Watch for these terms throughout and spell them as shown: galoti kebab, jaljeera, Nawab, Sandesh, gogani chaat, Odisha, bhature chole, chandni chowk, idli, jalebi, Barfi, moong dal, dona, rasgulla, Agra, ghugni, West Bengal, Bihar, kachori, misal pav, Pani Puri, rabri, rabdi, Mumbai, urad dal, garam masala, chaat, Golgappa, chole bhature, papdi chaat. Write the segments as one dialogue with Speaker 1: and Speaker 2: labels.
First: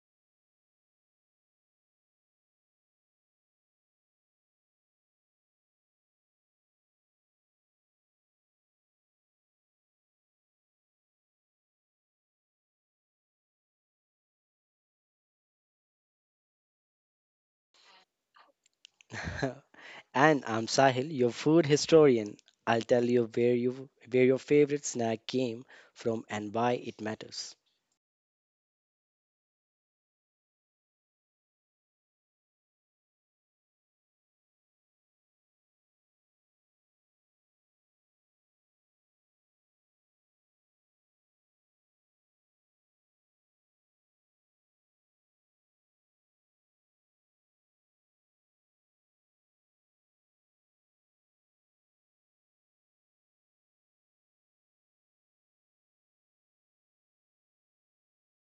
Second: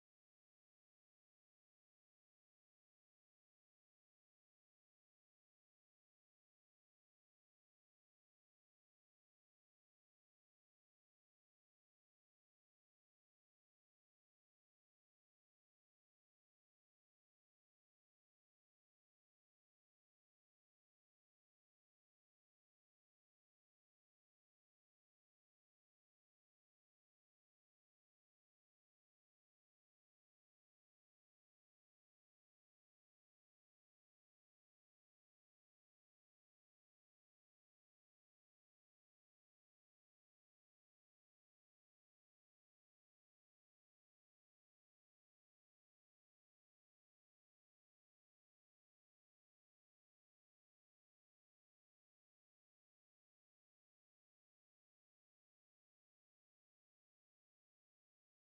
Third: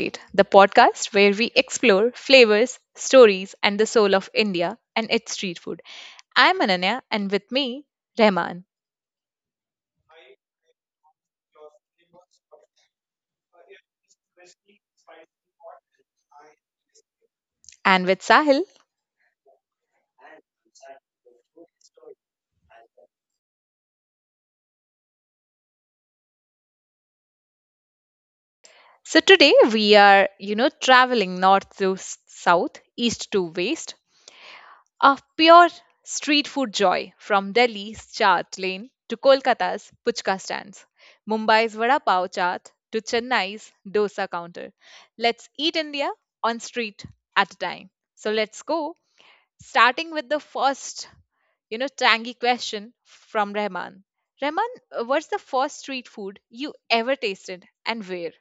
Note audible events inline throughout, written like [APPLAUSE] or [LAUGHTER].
Speaker 1: Plate, the podcast where we explore flavors, stories, and the soul of India and its street food. I'm Ananya, and with me, Rahman, and with Sahil.
Speaker 2: [LAUGHS] And I'm Sahil, your food historian. I'll tell you where your favorite snack came from and why it matters.
Speaker 1: So today we are, traveling north to south, east to west, of pure street food joy from Delhi's chaat lane to Kolkata's puchka stands, Mumbai's vada pav chaat to Chennai's dosa counter. Let's eat India on street at a time. So let's go, starting with the first, tangy question from Rahman. Rahman, what's the first street food you ever tasted and where?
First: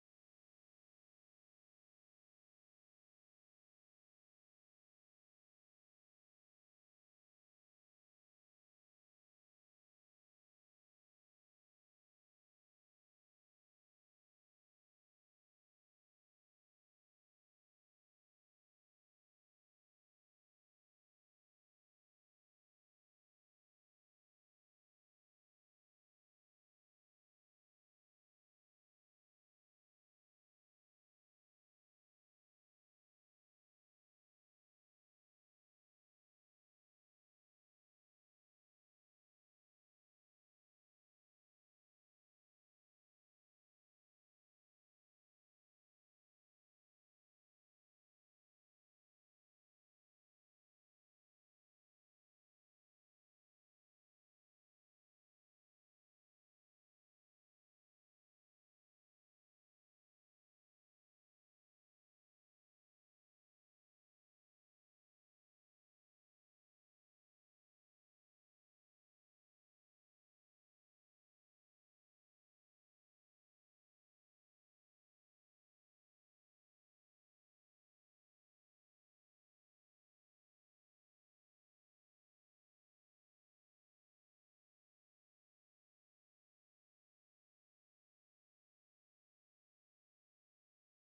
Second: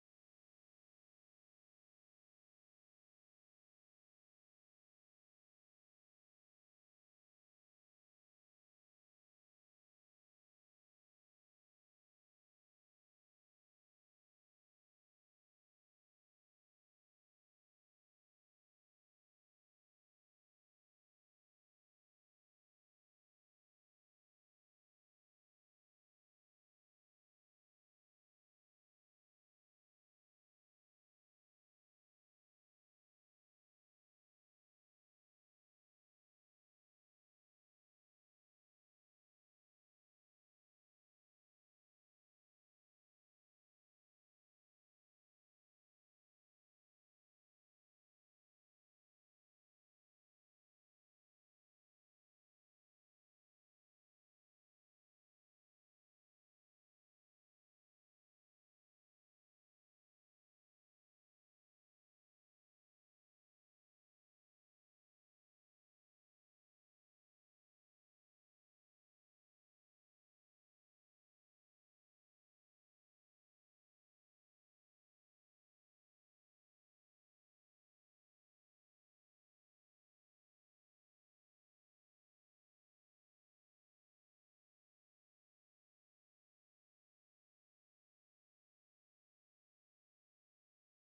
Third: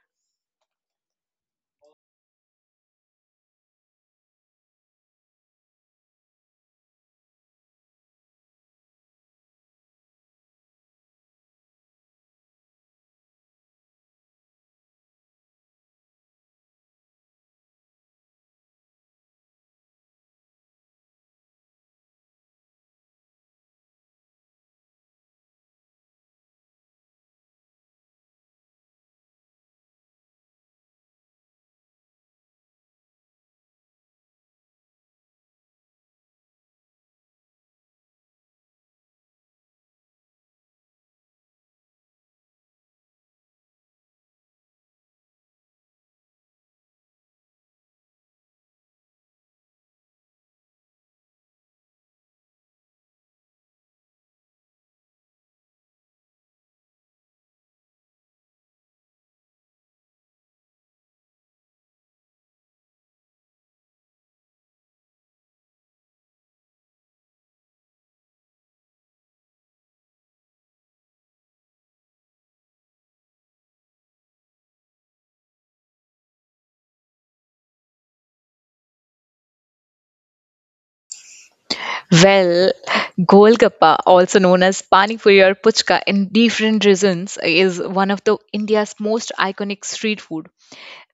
Speaker 1: Well, Golgappa, also known as Pani Puri or Puchka in different regions, is one of the India's most iconic street food.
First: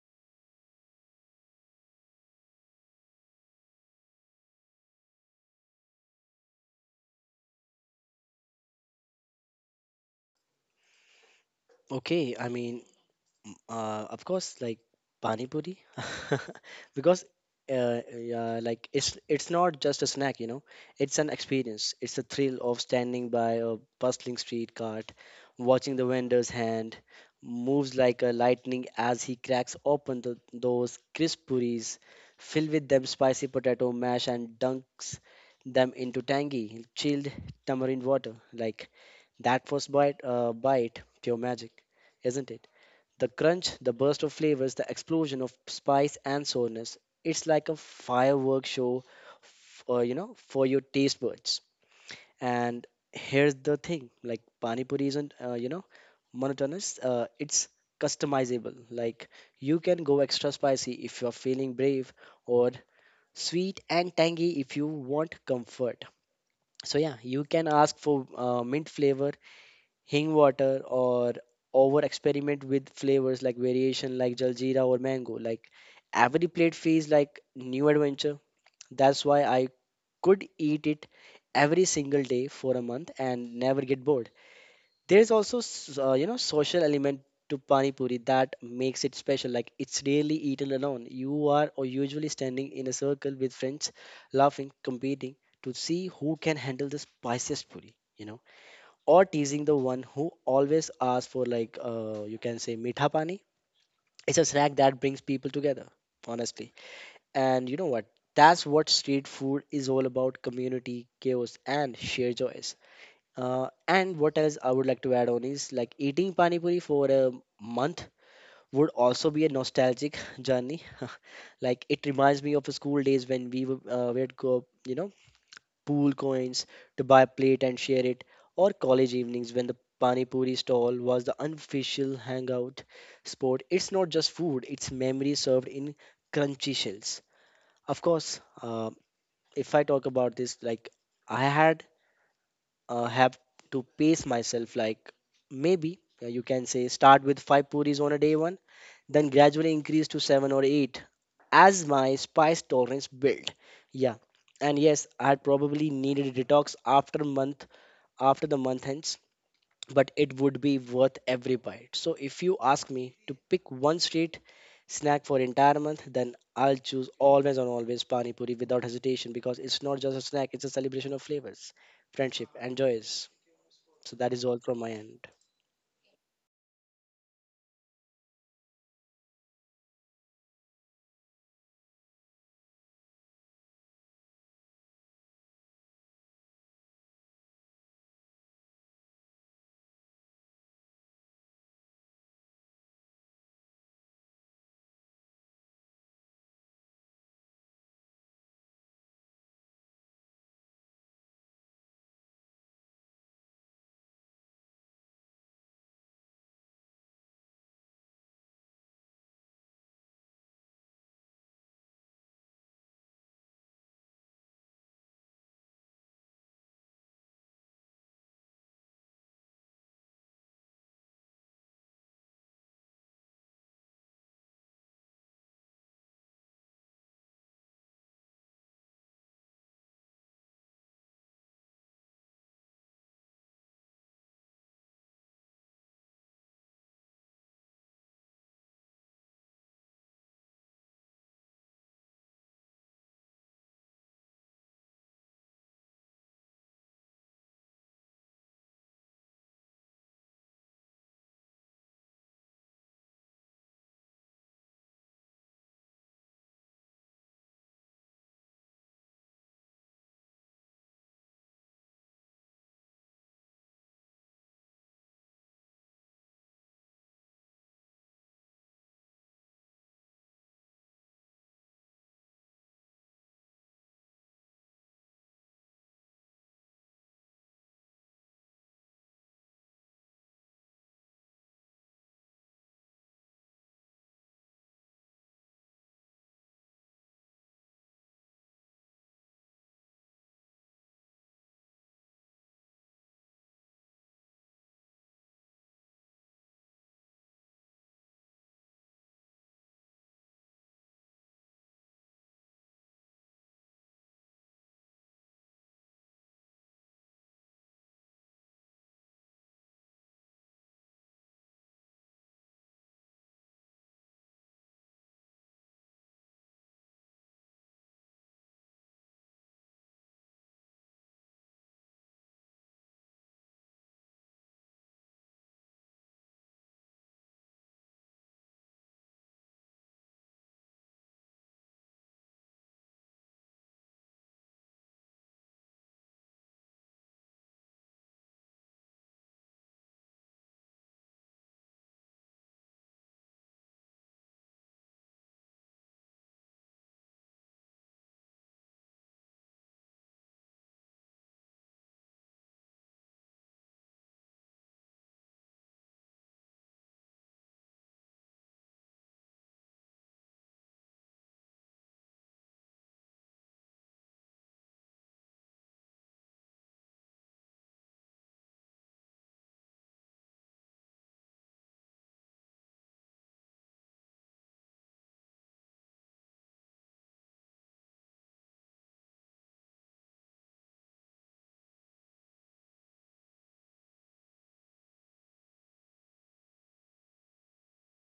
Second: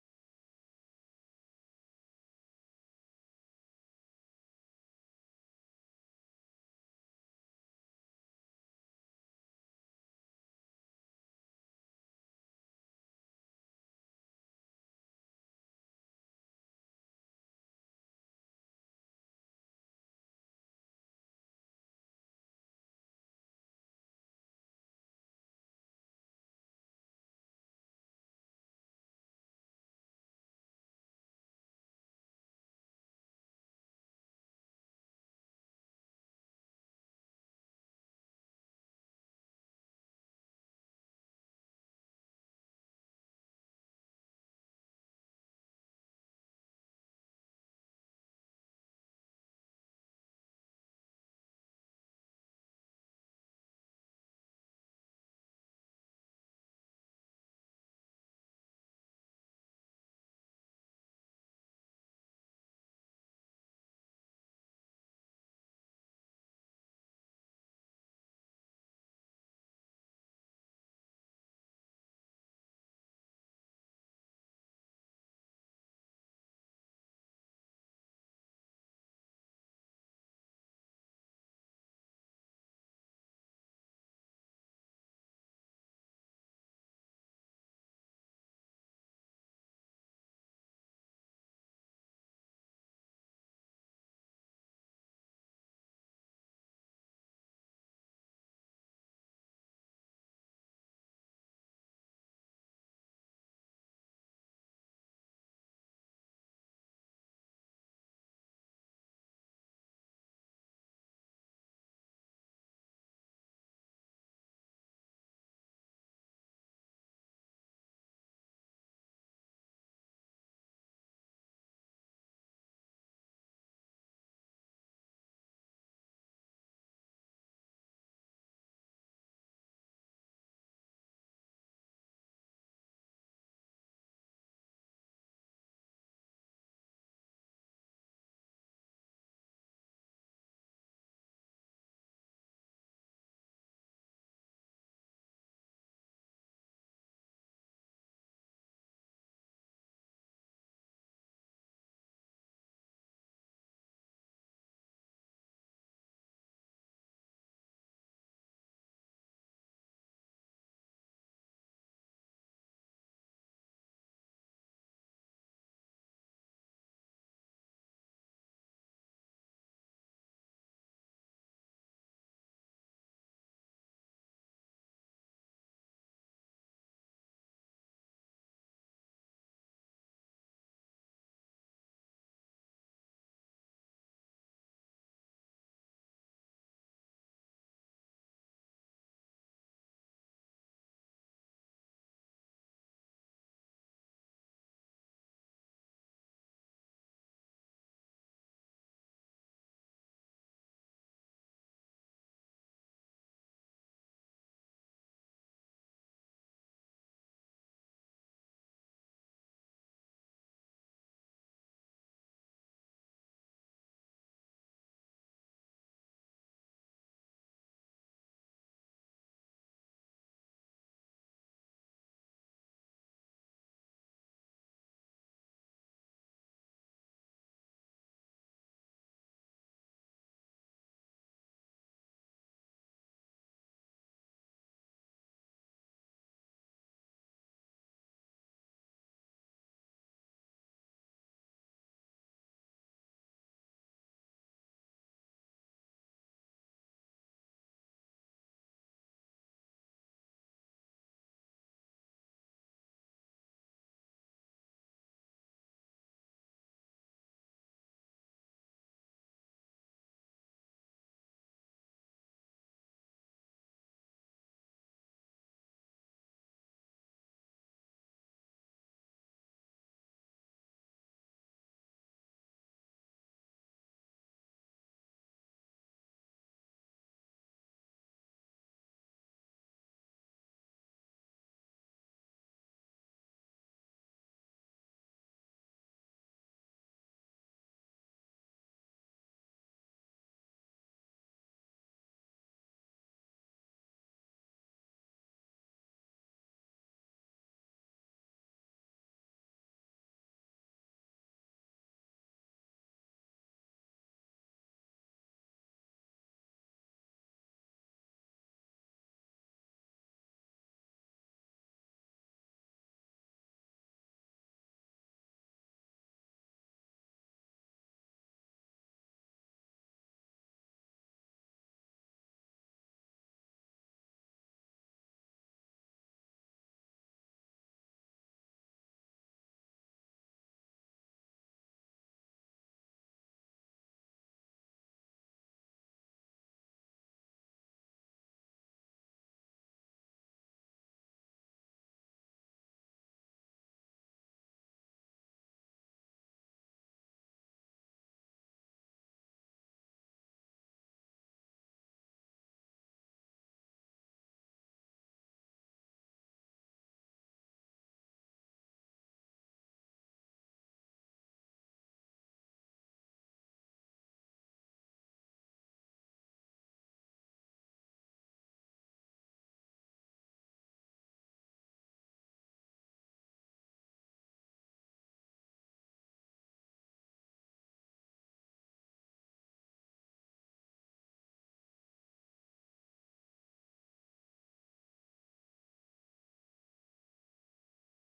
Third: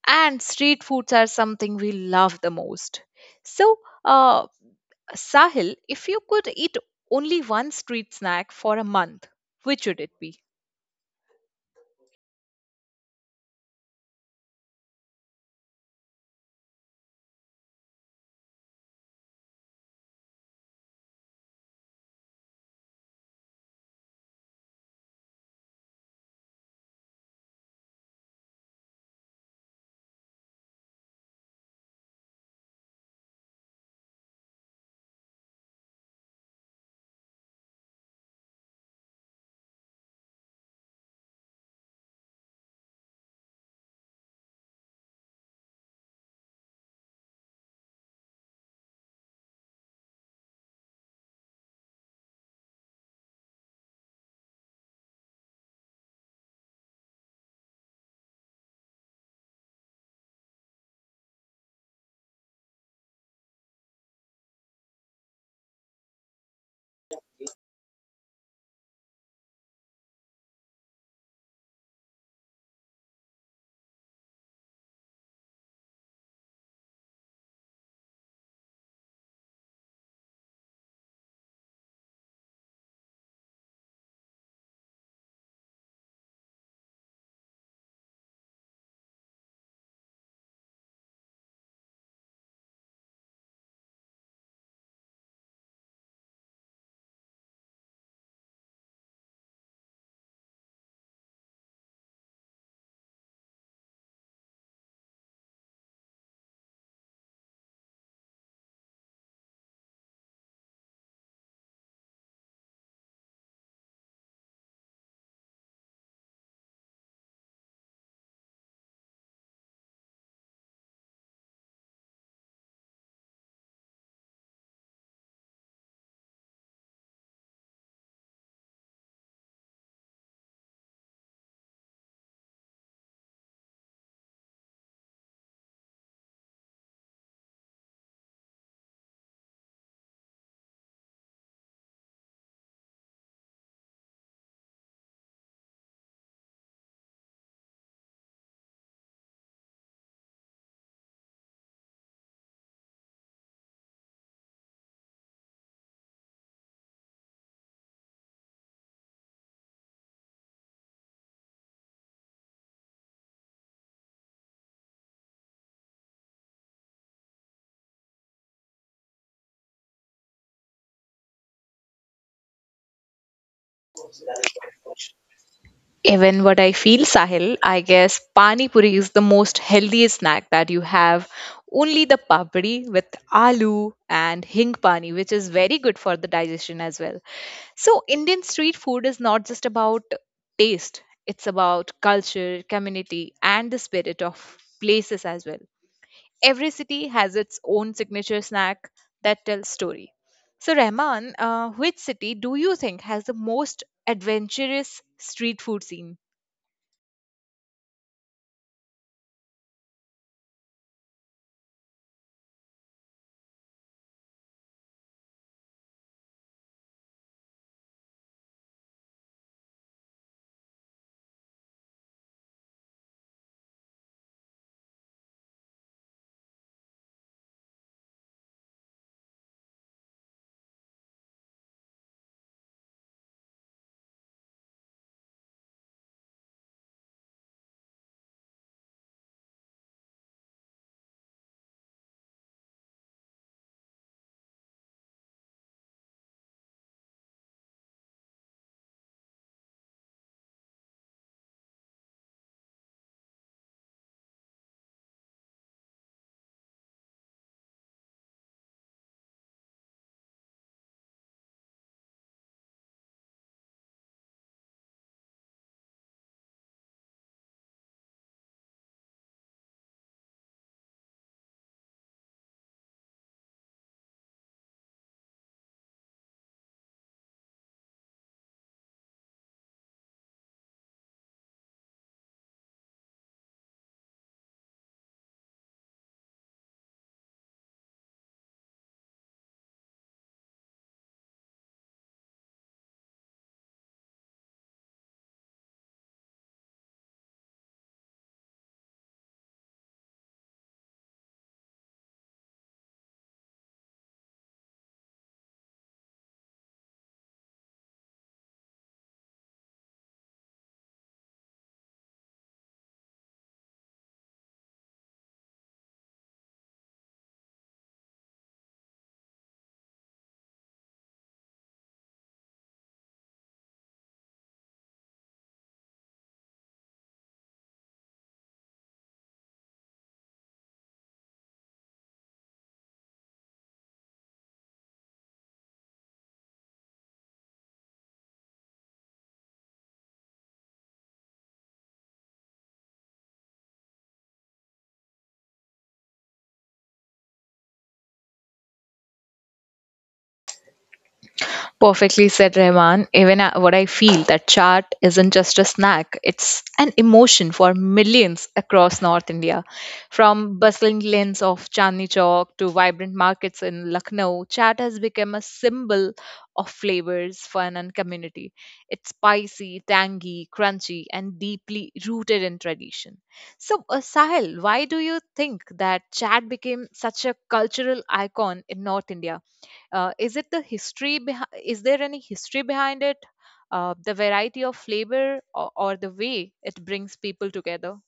Speaker 1: And street foods are something we love the most. So, uh, Sahil, if you could eat only one street snack for a month, which would it be?
Speaker 2: Okay, I mean, of course, like pani puri, [LAUGHS] because yeah, like it's not just a snack, you know. It's an experience. It's the thrill of standing by a bustling street cart, watching the vendor's hand moves like a lightning as he cracks open those crisp puris, fill with them spicy potato mash, and dunks them into tangy, chilled tamarind water. Like that first bite, bite, pure magic, isn't it? The crunch, the burst of flavors, the explosion of spice and sourness. It's like a firework show, you know, for your taste buds. And here's the thing, like pani puri isn't, you know, monotonous. It's customizable. Like you can go extra spicy if you're feeling brave, or sweet and tangy if you want comfort. So yeah, you can ask for mint flavor hing water or over experiment with flavors like variation like jaljeera or mango, like every plate feels like new adventure. That's why I could eat it every single day for a month and never get bored. There's also you know, social element to pani puri that makes it special. Like it's rarely eaten alone. You are or usually standing in a circle with friends, laughing, competing to see who can handle the spiciest puri, you know, or teasing the one who always asks for, like, you can say meetha pani. It's a snack that brings people together, honestly. And you know what? That's what street food is all about: community, chaos, and sheer joys. And what else I would like to add on is, like, eating pani puri for a month would also be a nostalgic [LAUGHS] journey. [LAUGHS] Like it reminds me of school days when we would go, you know, pool coins to buy a plate and share it, or college evenings when the pani puri stall was the unofficial hangout spot. It's not just food, it's memory served in crunchy shells. Of course, if I talk about this, like, I had have to pace myself, like, maybe you can say start with five puris on a day one, then gradually increase to seven or eight as my spice tolerance built. Yeah, and yes, I had probably needed a detox after the month ends, but it would be worth every bite. So if you ask me to pick one street snack for entire month, then I'll choose always and always Pani Puri without hesitation, because it's not just a snack, it's a celebration of flavors, friendship, and joys. So that is all from my end.
Speaker 1: Even what I feel, Sahil, I guess pani puri is the most healthiest snack that you have. Only the papdi with aloo and hing pani, which is very good for the digestion as well. So Indian street food is not just about taste; it's about culture, community, and the spirit of places as well. Every city has its own signature snack that tells story. So, Rahman, which city do you think has the most adventurous street food scene? Perfectly said, Rahman. What I feel that chaat isn't just a snack, it's an emotion for millions across North India. From bustling lanes of Chandni Chowk to vibrant markets in Lucknow, chaat has become a symbol of flavors, fun, and community. It's spicy, tangy, crunchy, and deeply rooted in tradition. So, Sahil, why do you think that chaat became such a cultural icon in North India? Is it the history? Behind? Is there any history behind it? The variety of flavor or the way it brings people together?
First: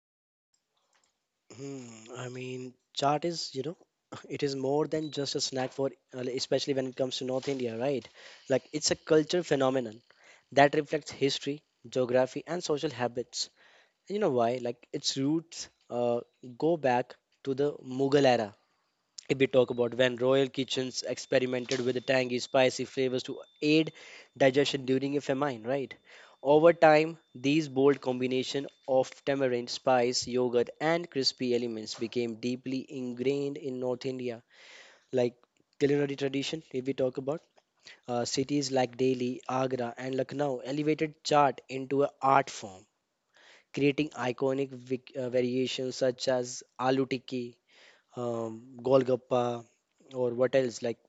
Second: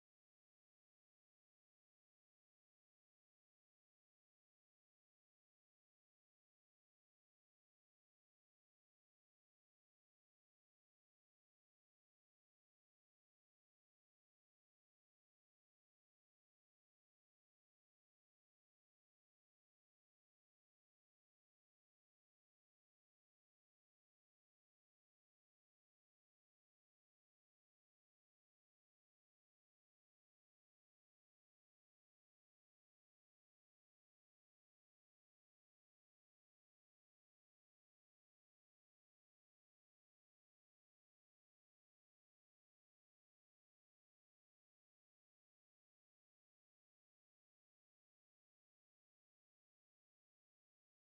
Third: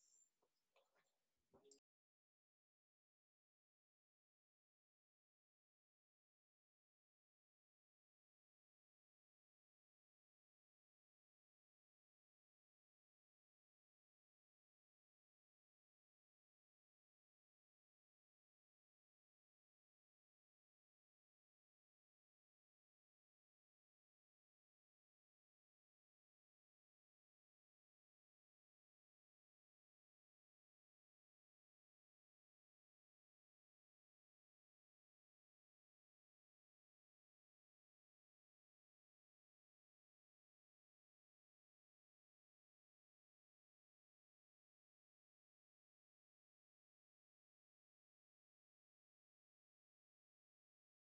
Speaker 2: Hmm, I mean, chaat is, you know, [LAUGHS] it is more than just a snack for, especially when it comes to North India, right? Like, it's a cultural phenomenon that reflects history, geography, and social habits. You know why? Like its roots go back to the Mughal era. If we talk about, when royal kitchens experimented with the tangy, spicy flavors to aid digestion during a famine, right? Over time, these bold combination of tamarind, spice, yogurt, and crispy elements became deeply ingrained in North India, like culinary tradition. If we talk about, cities like Delhi, Agra, and Lucknow elevated chaat into an art form, creating iconic variations such as aloo tikki, um, golgappa, or what else, like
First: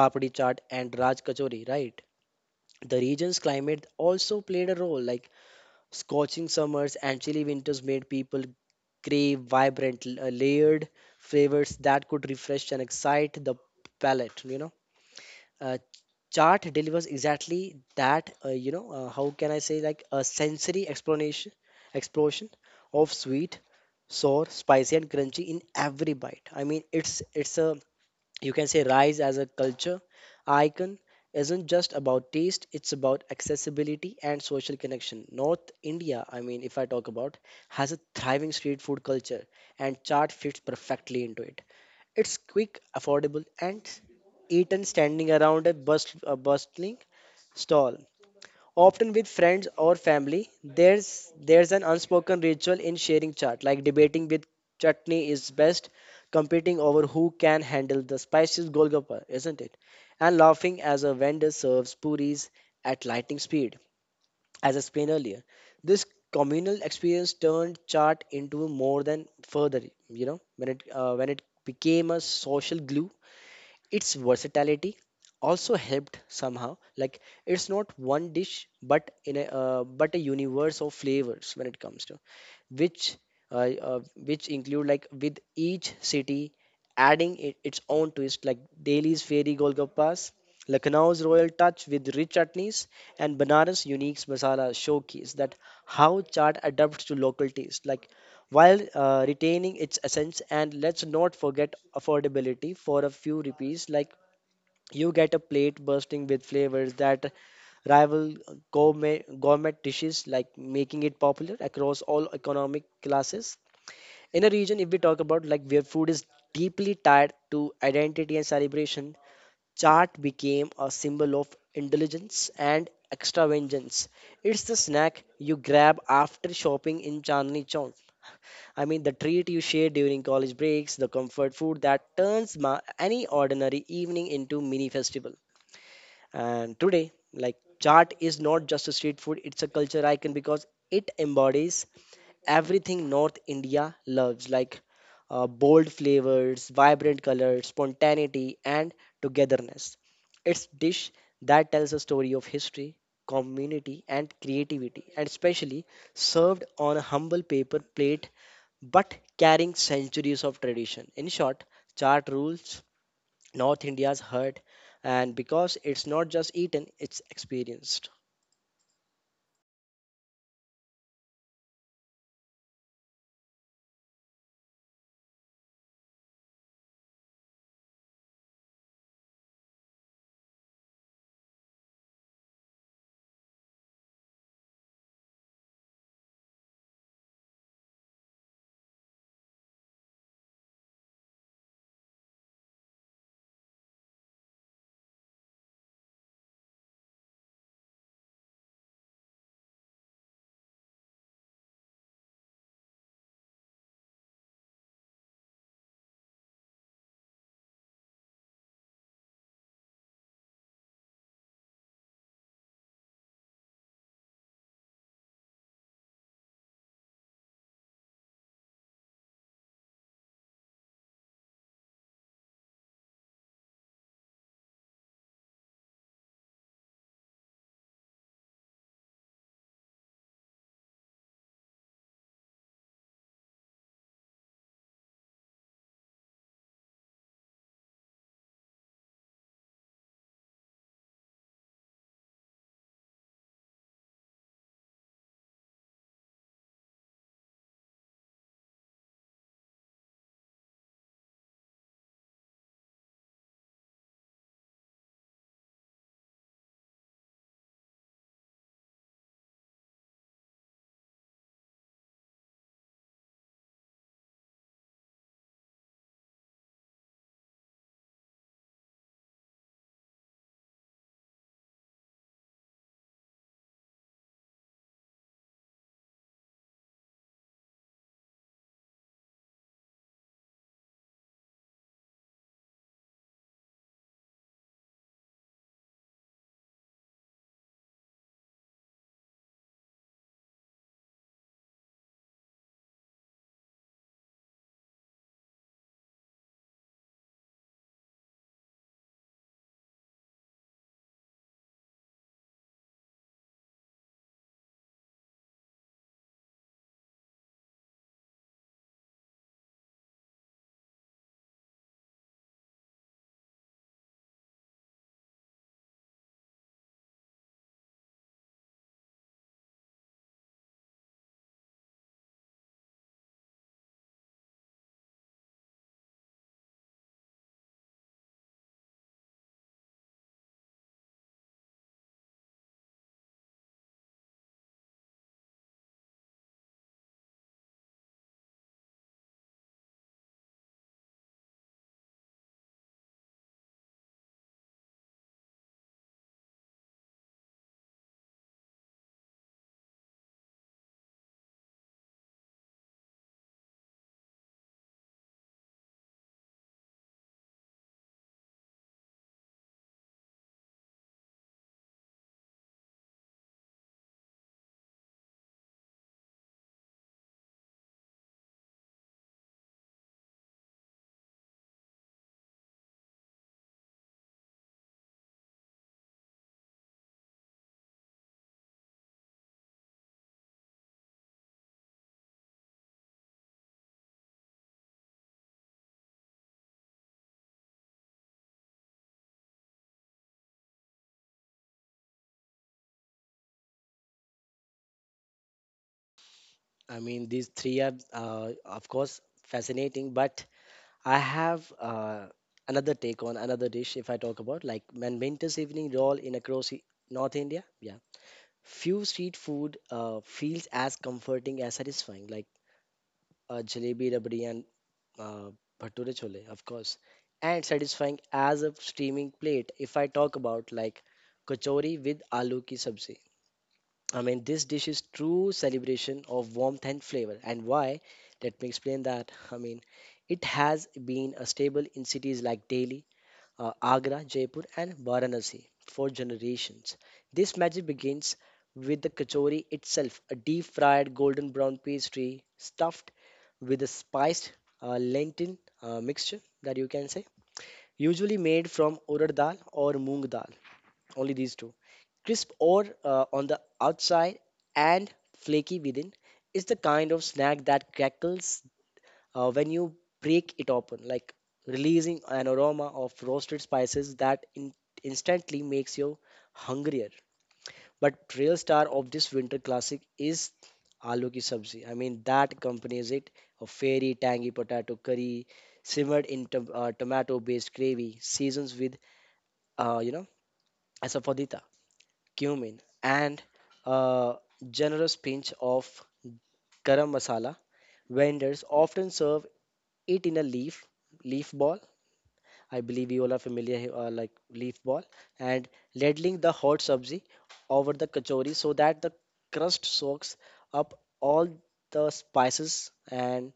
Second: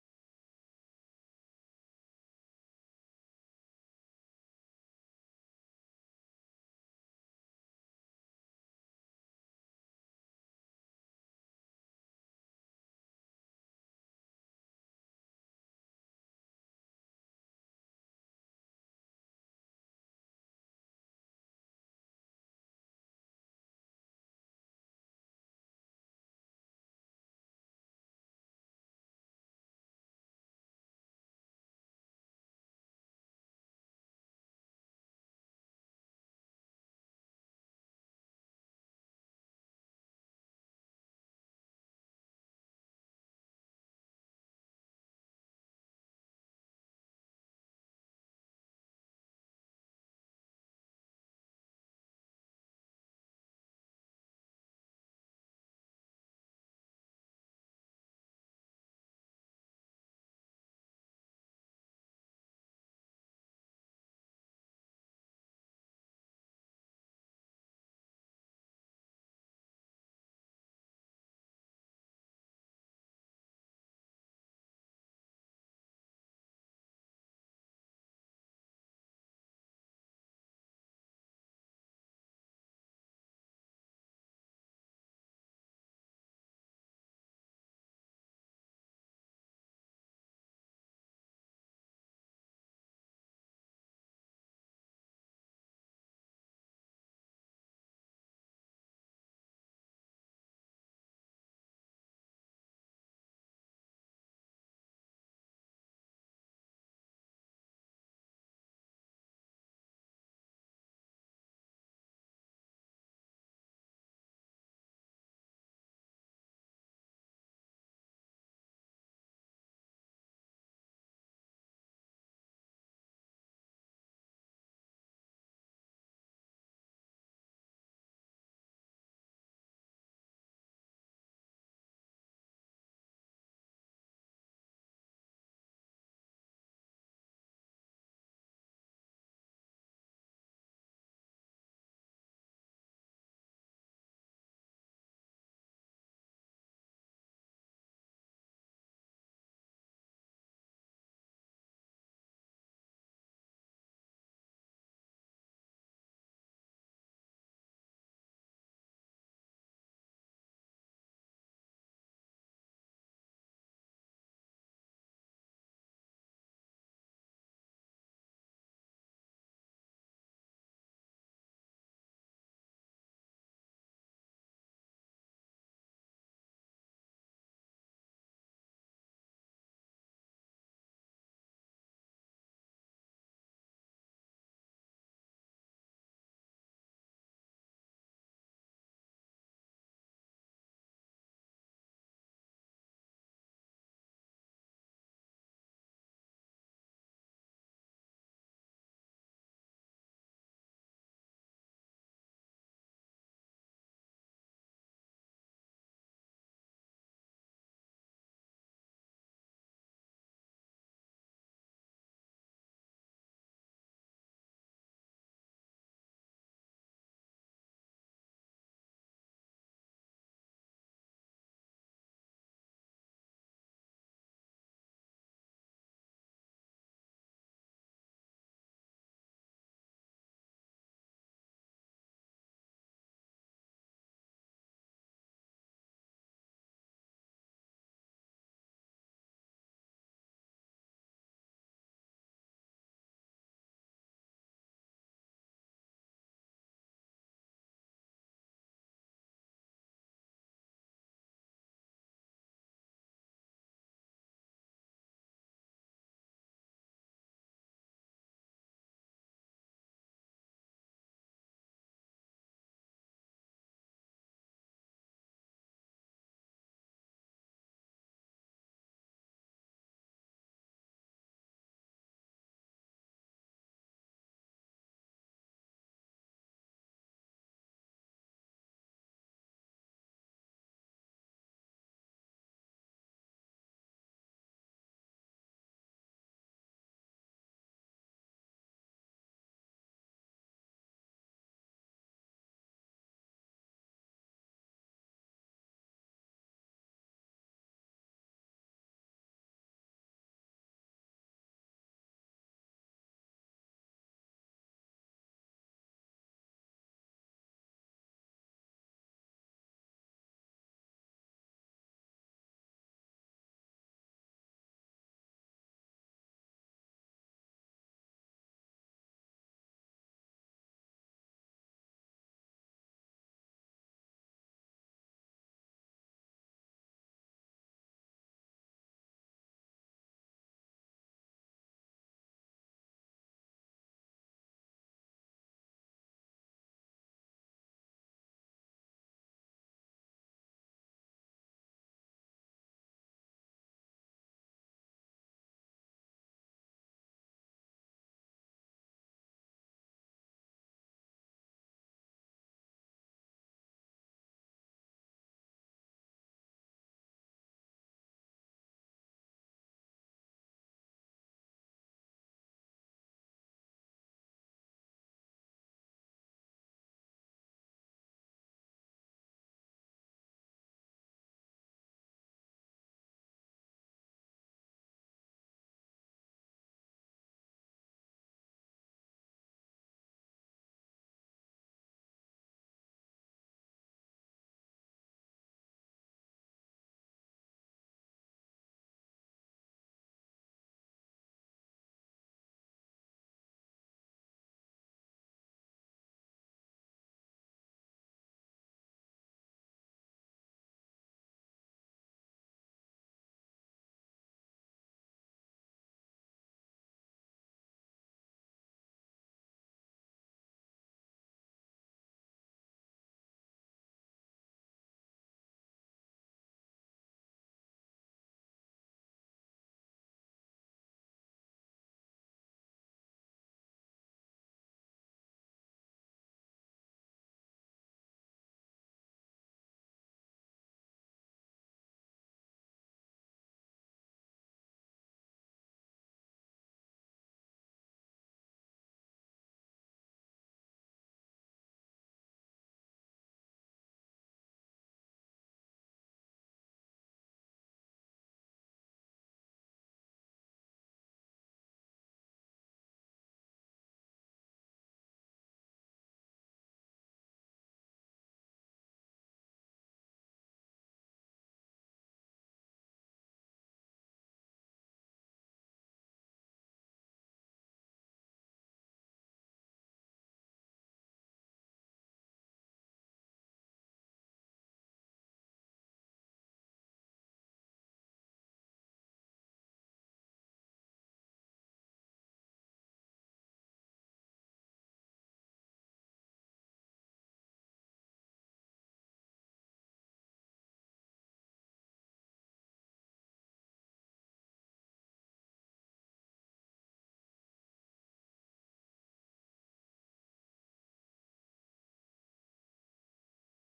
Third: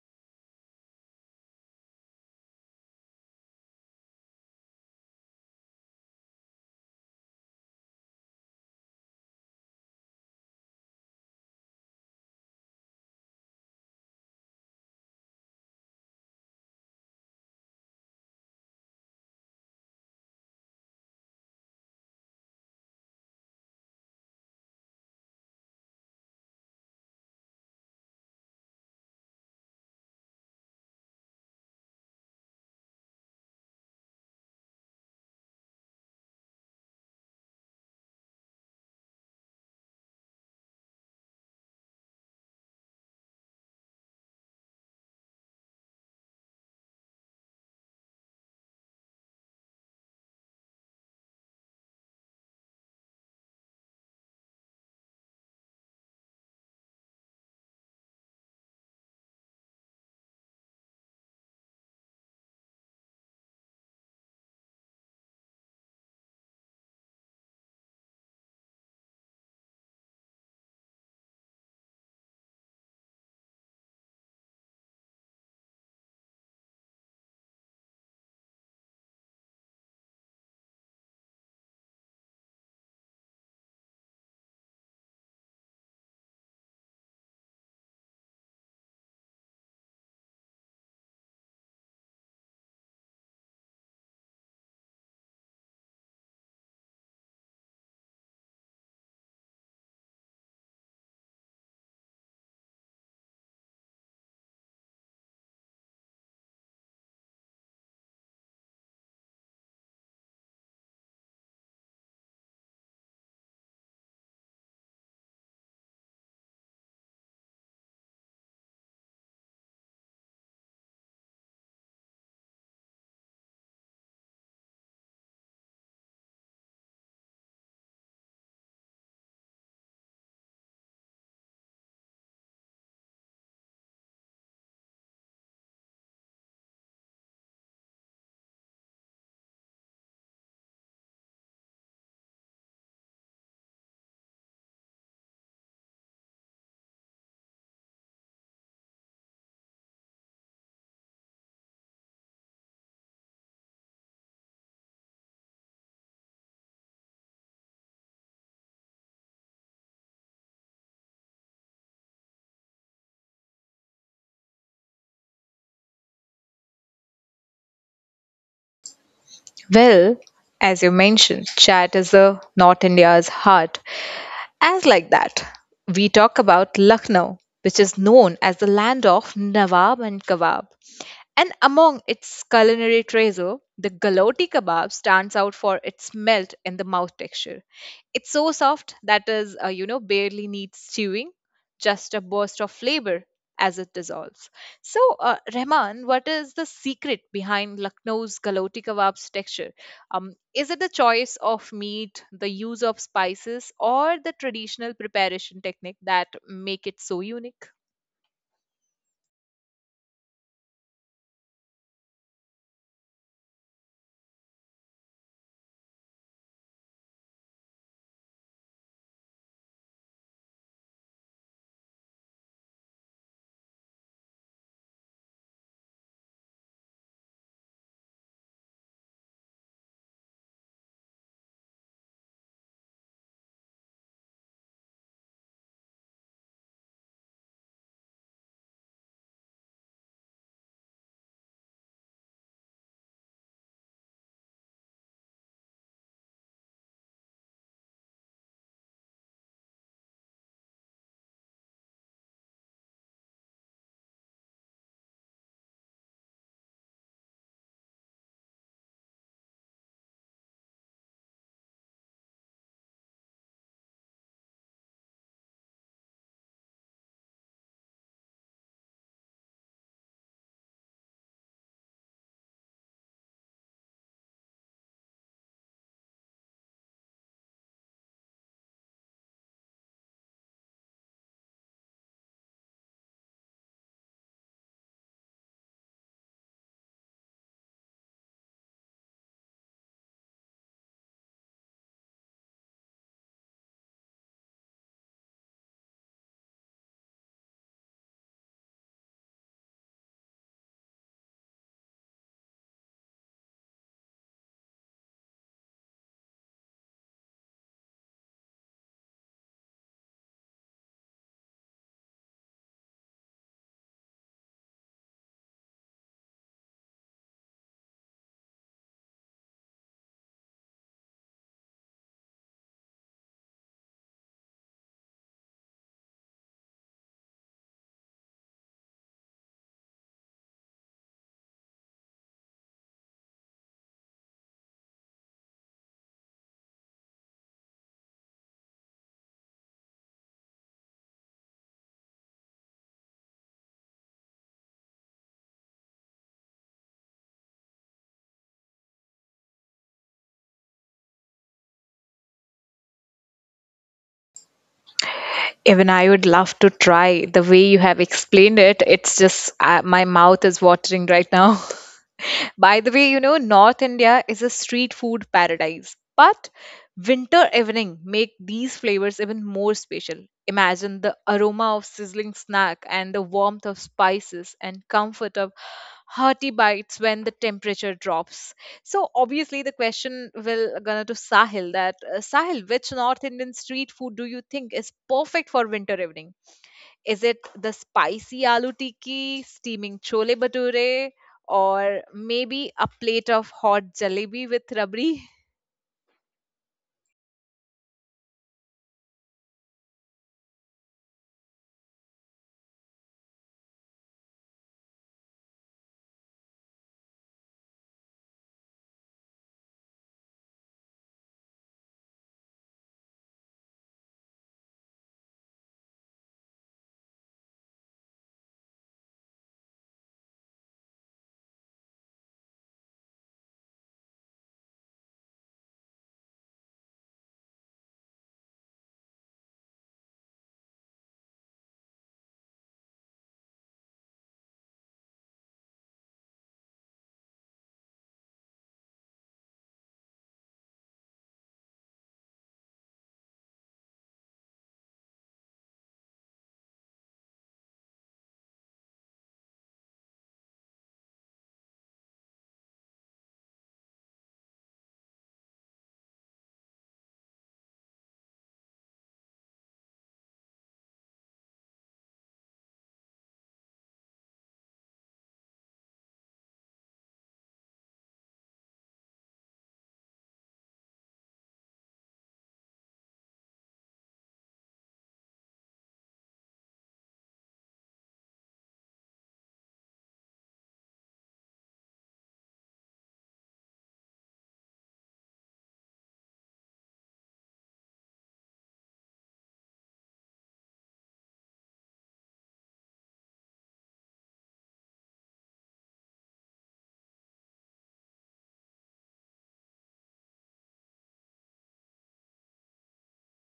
Speaker 2: papdi chaat and raj kachori, right? The region's climate also played a role. Like, scorching summers and chilly winters made people crave vibrant, layered flavors that could refresh and excite the palate, you know. Uh, chart delivers exactly that. How can I say, like a sensory explanation explosion of sweet, sour, spicy, and crunchy in every bite. I mean, it's a, you can say, rise as a culture icon. Isn't just about taste, it's about accessibility and social connection. North India, I mean, if I talk about, has a thriving street food culture, and chart fits perfectly into it. It's quick, affordable, and eaten standing around a, a bustling stall, often with friends or family. There's an unspoken ritual in sharing chaat, like debating with chutney is best, competing over who can handle the spices golgappa, isn't it? And laughing as a vendor serves puris at lightning speed, as I explained earlier. This communal experience turned chaat into more than further, you know, when it became a social glue. Its versatility also helped somehow. Like, it's not one dish, but in a but a universe of flavors when it comes to which, which include, like, with each city adding it, its own twist. Like Delhi's fairy golgappas, Lucknow's royal touch with rich chutneys, and Banaras' unique masala showcase that how chaat adapts to local taste. Like, while retaining its essence. And let's not forget affordability. For a few rupees, like, you get a plate bursting with flavors that rival gourmet dishes, like making it popular across all economic classes in a region, if we talk about, like, where food is deeply tied to identity and celebration. Chaat became a symbol of indulgence and extravagance. It's the snack you grab after shopping in Chandni Chowk. I mean, the treat you share during college breaks, the comfort food that turns any ordinary evening into mini festival. And today, like, chaat is not just a street food, it's a culture icon because it embodies everything North India loves, like bold flavors, vibrant colors, spontaneity, and togetherness. It's dish that tells a story of history, community, and creativity, and especially served on a humble paper plate but carrying centuries of tradition. In short, chart rules North India's heart, and because it's not just eaten, it's experienced.
Speaker 1: Well, as you mentioned, chat is the North India's heart. As like that, we talk about Lucknow, which is known as the land of Nawab and Kebab. And among its culinary treasure, the galoti kebab stands out for its melt in the mouth texture. It's so soft that is, barely needs chewing, just a burst of flavor as it dissolves. So, Rahman, what is the secret behind Lucknow's galoti kebab's texture? Is it the choice of meat, the use of spices, or the traditional preparation technique that make it so unique? Even I would love to try. The way you have explained it, it's just my mouth is watering right now. [LAUGHS] By the way, you know, North India is a street food paradise, but winter evening make these flavors even more special. Imagine the aroma of sizzling snack and the warmth of spices and comfort of hearty bites when the temperature drops. So obviously the question will gonna to Sahil that Sahil, which North Indian street food do you think is perfect for winter evening? Is it the spicy aloo tikki, steaming chole bhature, or maybe a plate of hot jalebi with rabri?
Speaker 2: I mean, these three are, of course, fascinating, but I have another take on another dish. If I talk about, like, when winter's evening roll in across North India. Yeah. Few street food feels as comforting as satisfying, like a jalebi rabdi and uh, bhature chole, of course, and satisfying as a steaming plate. If I talk about, like, kachori with aloo ki sabzi, I mean this dish is true celebration of warmth and flavor. And why? Let me explain that. I mean, it has been a staple in cities like Delhi, Agra, Jaipur, and Varanasi for generations. This magic begins with the kachori itself, a deep fried golden brown pastry stuffed with a spiced lentil mixture that, you can say, usually made from urad dal or moong dal, only these two. Crisp or on the outside and flaky within is the kind of snack that crackles when you break it open, like releasing an aroma of roasted spices that instantly makes you hungrier. But real star of this winter classic is aloo ki sabzi, I mean, that accompanies it, a fairy tangy potato curry simmered in tomato-based gravy, seasons with, you know, asafoetida, cumin, and a generous pinch of garam masala. Vendors often serve it in a leaf ball, I believe you all are familiar, like leaf ball, and ladling the hot sabzi over the kachori so that the crust soaks up all the spices, and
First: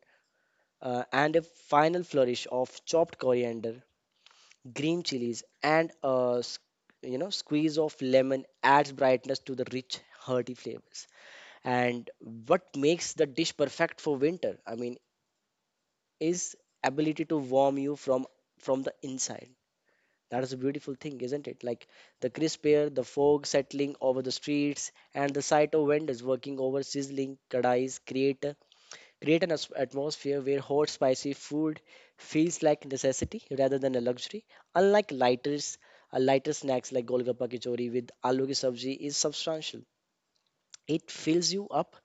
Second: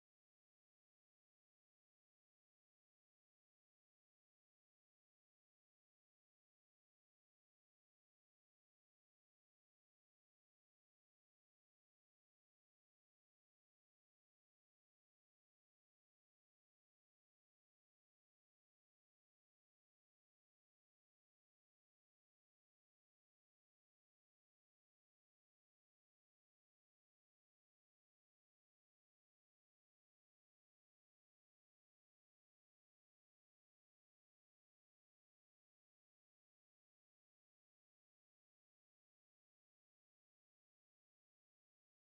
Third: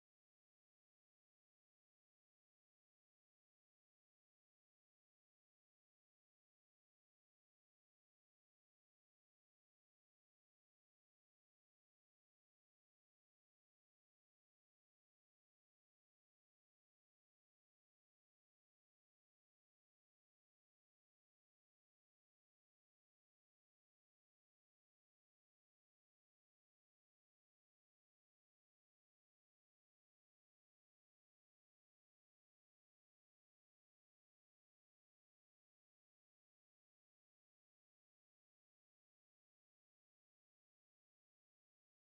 Speaker 2: uh, and a final flourish of chopped coriander, green chilies, and a you know, squeeze of lemon adds brightness to the rich hearty flavors. And what makes the dish perfect for winter? I mean, is ability to warm you from the inside. That is a beautiful thing, isn't it? Like the crisp air, the fog settling over the streets, and the sight of vendors working over sizzling kadais create a, create atmosphere where hot, spicy food feels like necessity rather than a luxury. Unlike lighters, a lighter snacks like golgappa kachori with aloo ki sabji is substantial. It fills you up,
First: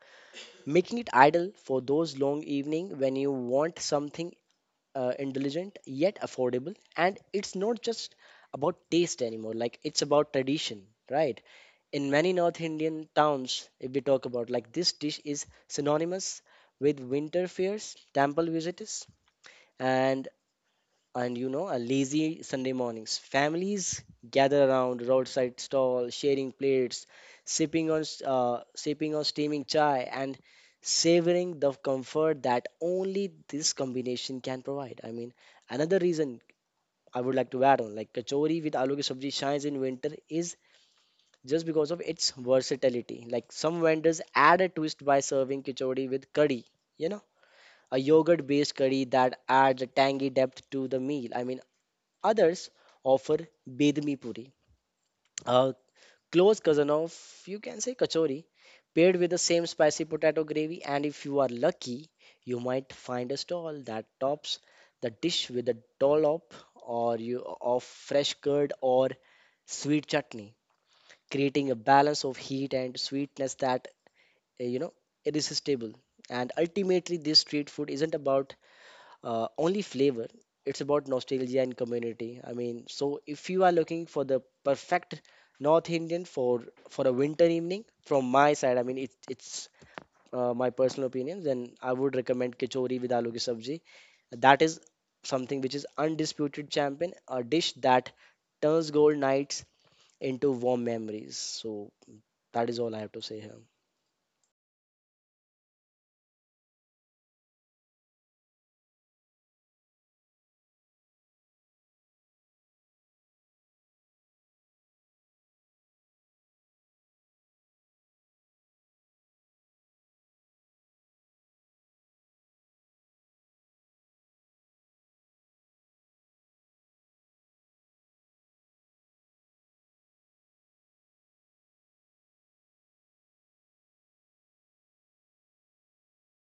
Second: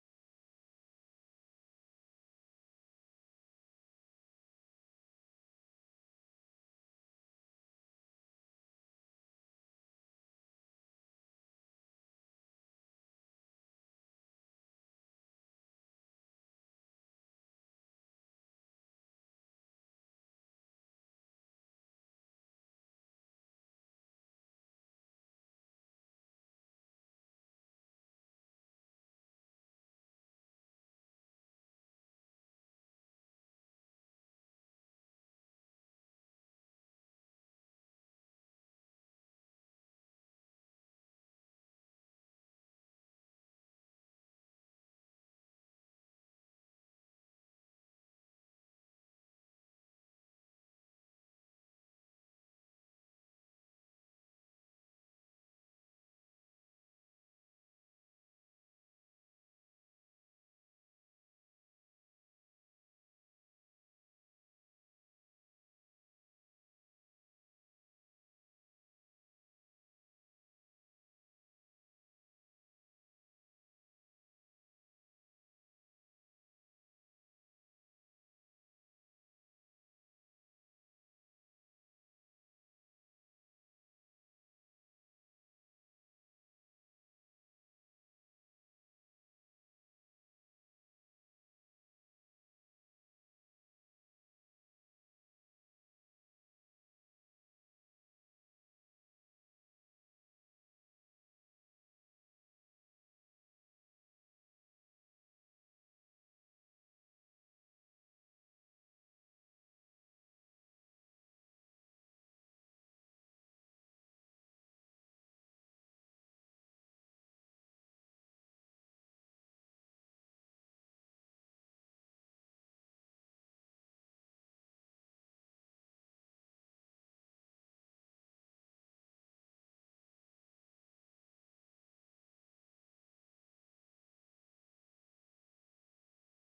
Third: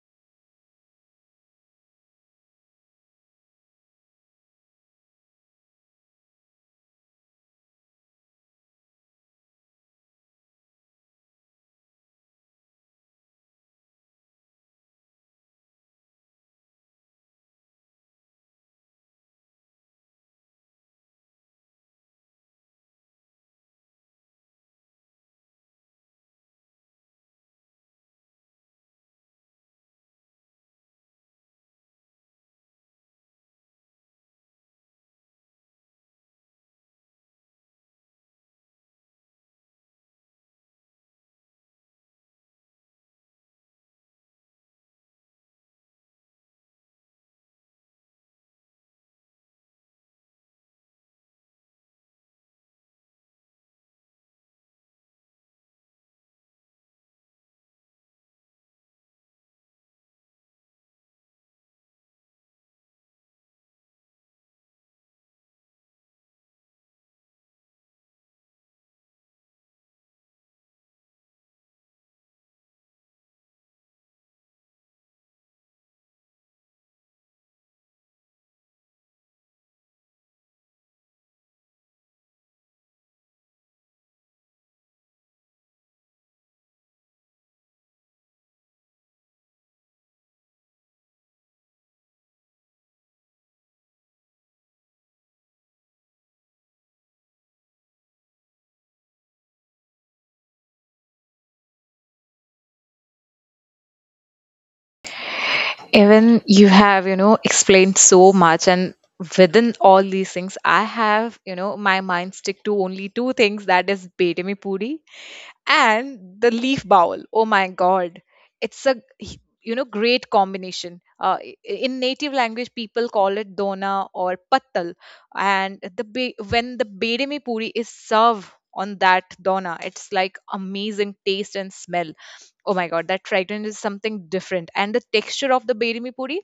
Speaker 2: making it ideal for those long evening when you want something intelligent yet affordable. And it's not just about taste anymore. Like, it's about tradition, right? In many north Indian towns, if we talk about, like, this dish is synonymous with winter fairs, temple visitors, and you know, a lazy Sunday mornings. Families gather around roadside stall, sharing plates, sipping on steaming chai, and savoring the comfort that only this combination can provide. I mean, another reason I would like to add on, like kachori with aloo ki sabji shines in winter is just because of its versatility. Like, some vendors add a twist by serving kachori with curry, you know, a yogurt based curry that adds a tangy depth to the meal. I mean, others offer bedmi puri, a close cousin of, you can say, kachori, paired with the same spicy potato gravy. And if you are lucky, you might find a stall that tops the dish with a dollop or you of fresh curd or sweet chutney, creating a balance of heat and sweetness that eh, you know irresistible. And ultimately, this street food isn't about only flavor. It's about nostalgia and community. I mean, so if you are looking for the perfect North Indian for a winter evening, from my side, I mean, it's my personal opinion. Then I would recommend kachori with aloo ki sabji. That is something which is undisputed champion, a dish that turns gold nights into warm memories. So that is all I have to say here.
Speaker 1: Even you have, you know, explained so much, and within all these things I have, you know, my mind stick to only two things, that is Betami Puri and the leaf bowl. Oh my god, it's you know, great combination. In native language people call it dona or pattal, and when the bedemi puri is served on that dona, it's like amazing taste and smell. Oh my god, that fragrance is something different, and the texture of the bedemi puri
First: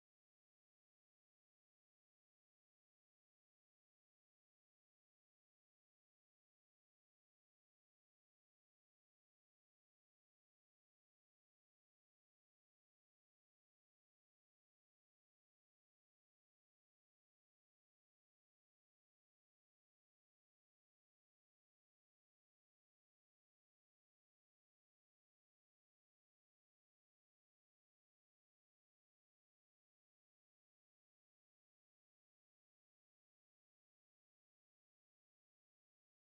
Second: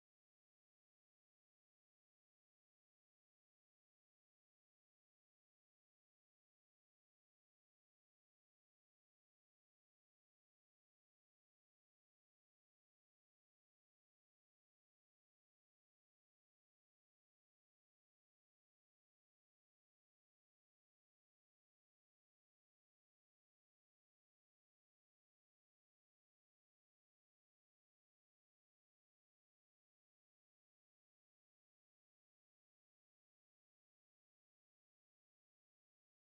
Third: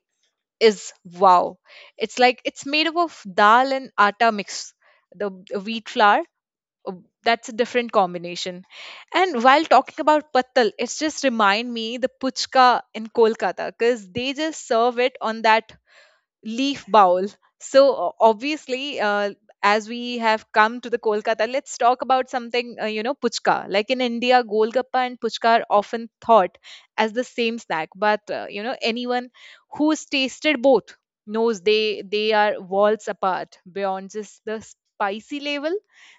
Speaker 1: is wow. It's like it's made up of dal and atta mix, the wheat flour. Oh, that's a different combination. And while talking about patal, it's just remind me the puchka in Kolkata because they just serve it on that leaf bowl. So obviously, as we have come to the Kolkata, let's talk about something. Puchka. Like in India, golgappa and puchka are often thought as the same snack, but anyone who's tasted both knows they are worlds apart. Beyond just the spicy level,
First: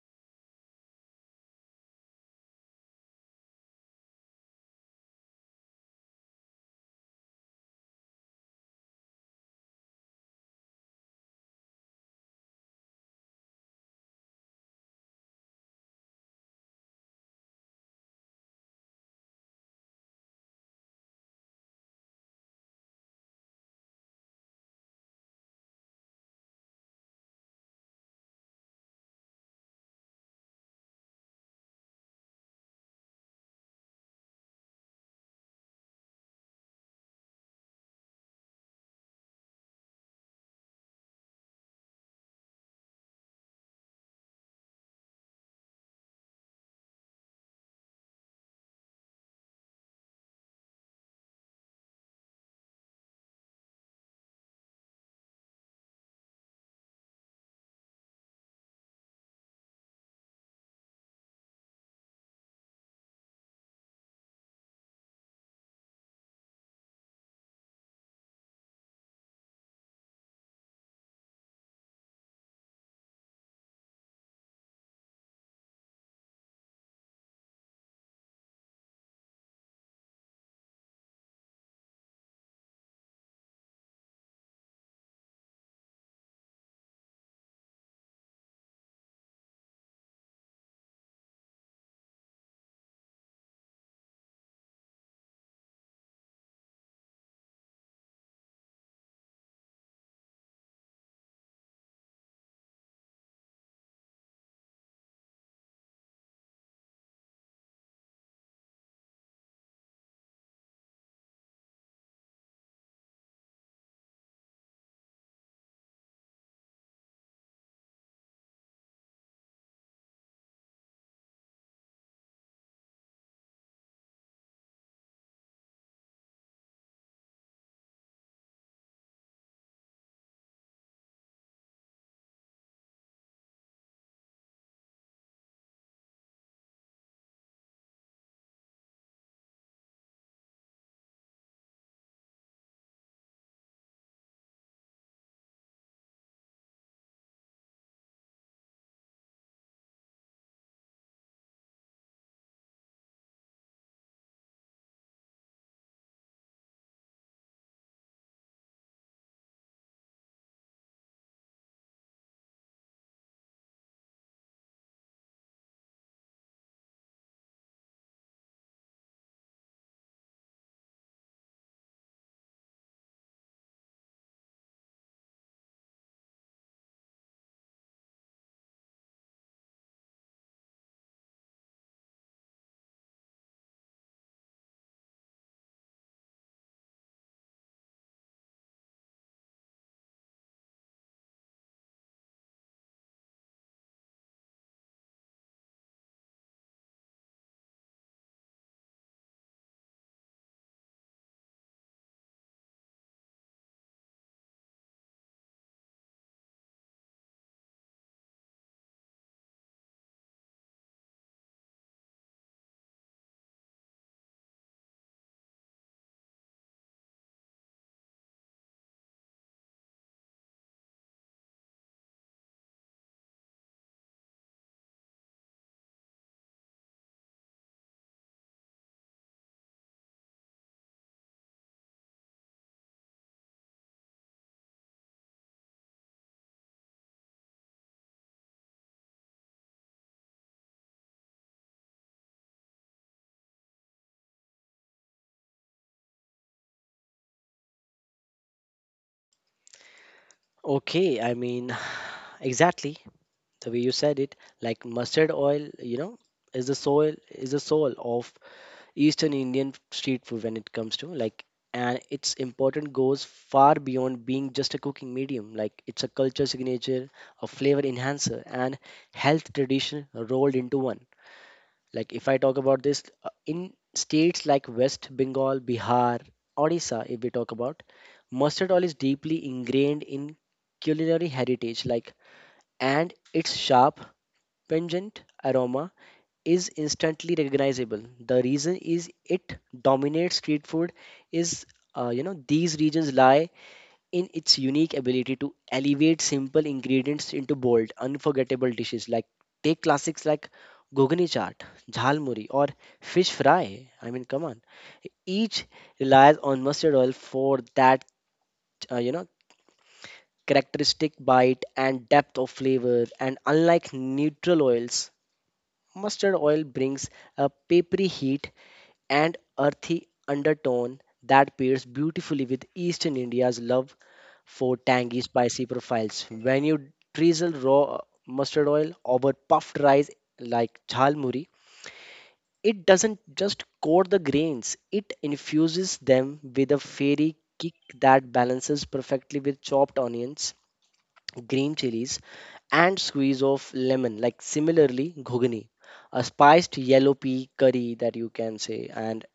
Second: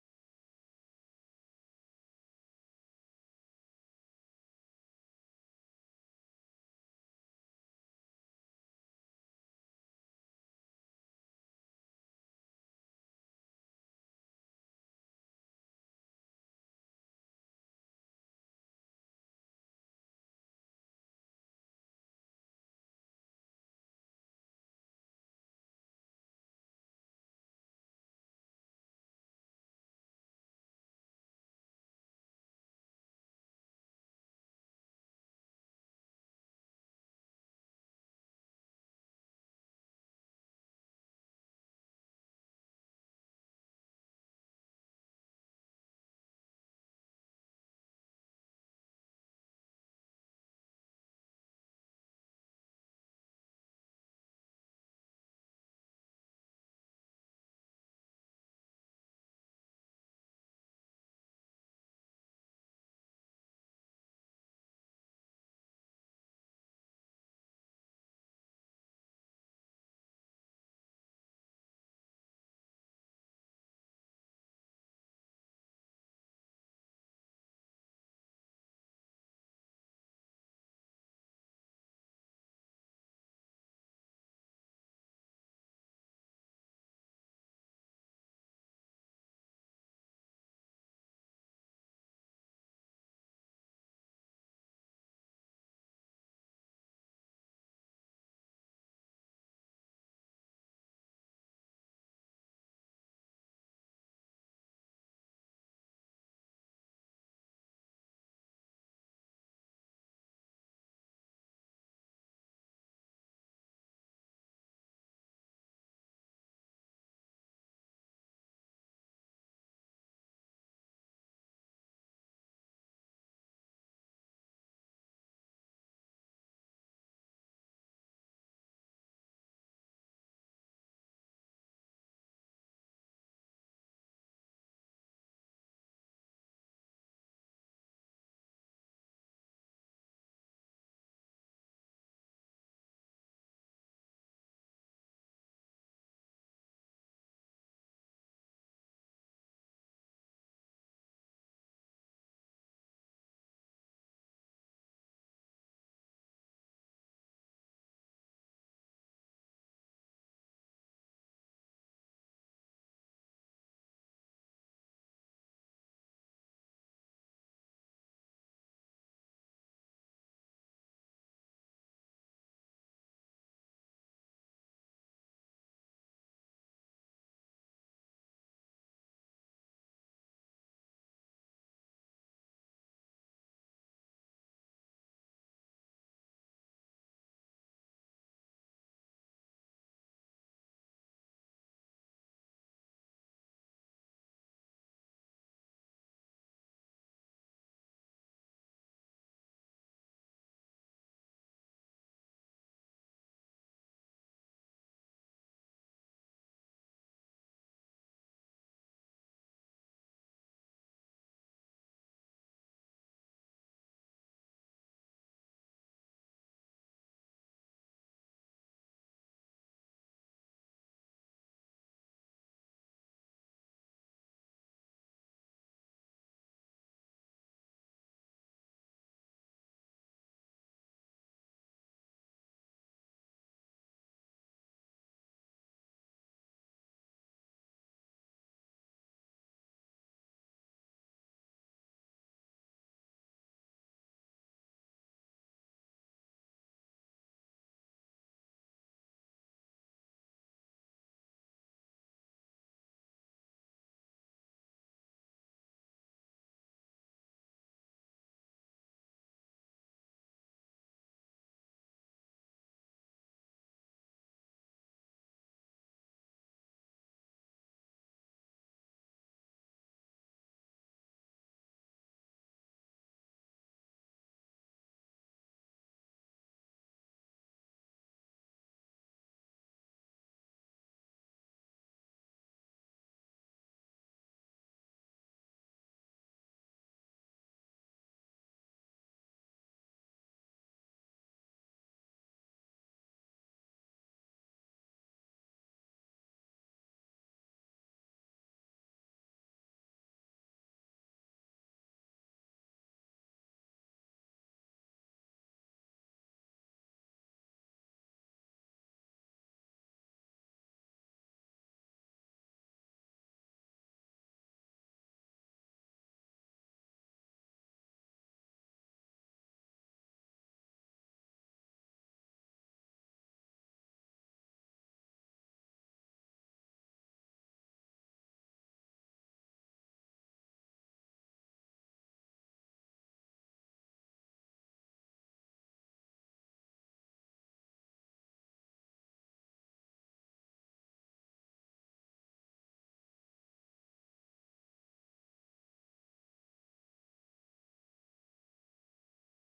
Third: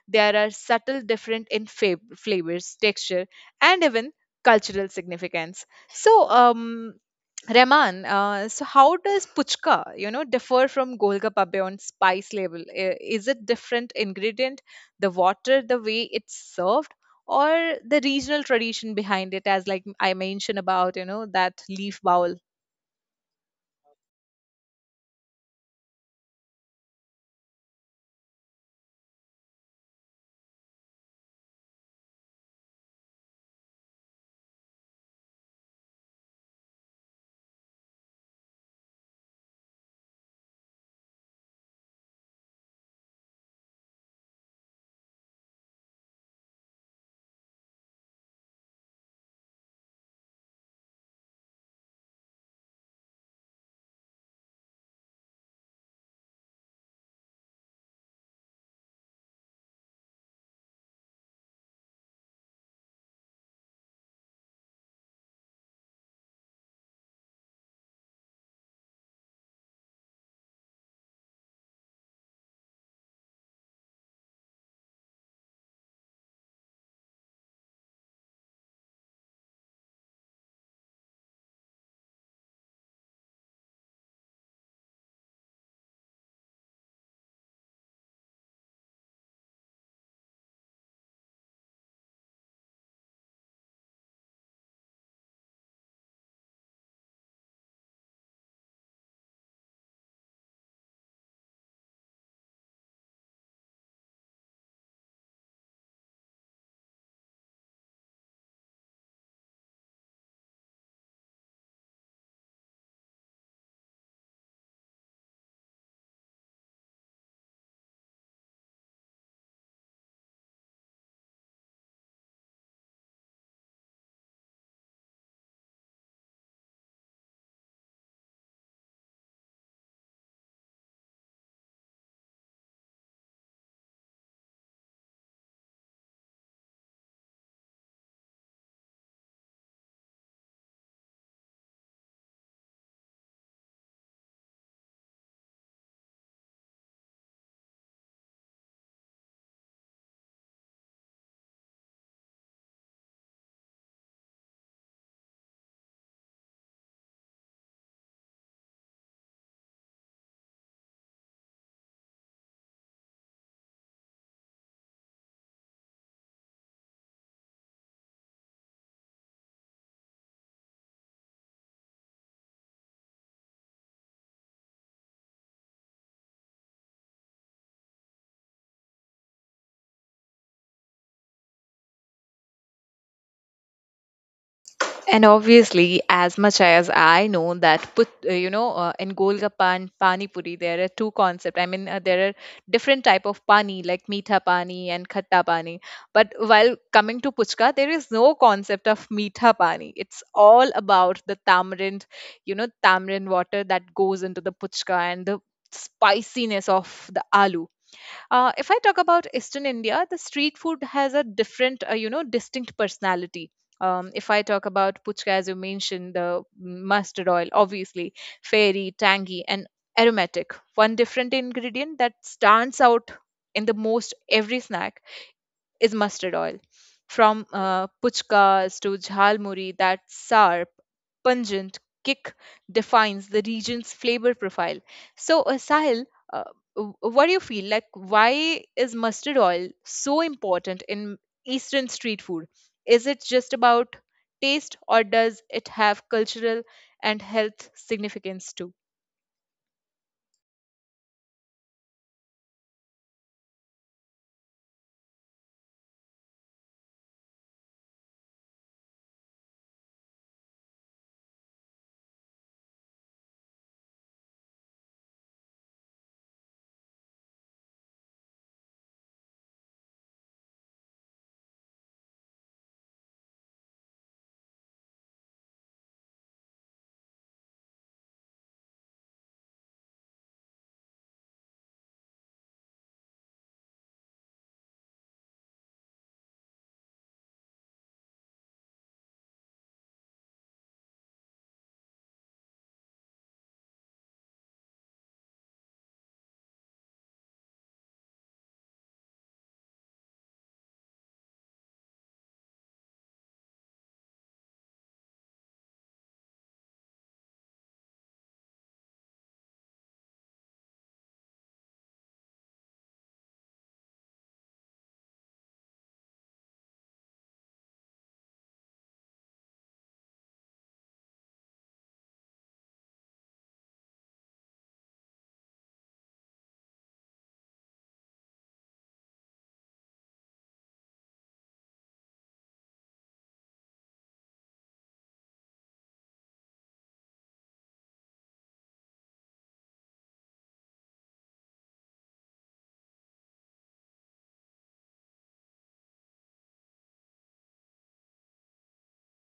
Speaker 1: there are subtle different in flavors, texture, and even cultural significance. So, Rehman, so how does puchka, you know, differ from golgappa on spice level? Is it different ingredient, the water, the way it's served, or the regional tradition behind it? As like I mentioned about, you know, that leaf bowl. And obviously, as much as I know that, you know, in Golgappa and Pani Puri, there are two concepts. I mean, there are different type of pani, like meetha pani and khatta pani. But while coming to Puchka, there is no concept of meetha pani. It's all about the tamarind, you know, tamarind water that goes into the Puchka and the spiciness of the aloo. If I talk about Eastern India, the street food has a different, distinct personality. If I talk about puchka, as you mentioned, the mustard oil, obviously, fairy, tangy, and aromatic. One different ingredient that stands out in the most every snack is mustard oil. From puchkas to jhalmuri, that sharp, pungent kick defines the region's flavor profile. So, Sahil, uh, w- what do you feel? Like, why is mustard oil so important in Eastern street food? Is it just about taste, or does it have cultural and health significance too?
Speaker 2: Okay, I mean, [SIGHS] exactly. The way you said it, like, mustard oil, you know, is the soul, of eastern Indian street food. When it comes to, like, and its importance goes far beyond being just a cooking medium, like it's a culture signature, a flavor enhancer, and health tradition rolled into one. Like if I talk about this, in states like West Bengal, Bihar, Odisha, if we talk about mustard oil, is deeply ingrained in culinary heritage. Like, and it's sharp, pungent aroma is instantly recognizable. The reason is it dominates street food is you know, these regions lie in its unique ability to elevate simple ingredients into bold, unforgettable dishes. Like, take classics like gogani chaat, jhalmuri, or fish fry. I mean, come on. Each relies on mustard oil for that you know, characteristic bite and depth of flavor. And unlike neutral oils, mustard oil brings a peppery heat and earthy undertone that pairs beautifully with Eastern India's love for tangy, spicy profiles. When you drizzle raw mustard oil over puffed rice like jhalmuri, it doesn't just coat the grains, it infuses them with a fairy kick that balances perfectly with chopped onions, green chilies, and squeeze of lemon. Like, similarly, ghugni, a spiced yellow pea curry that you can say, and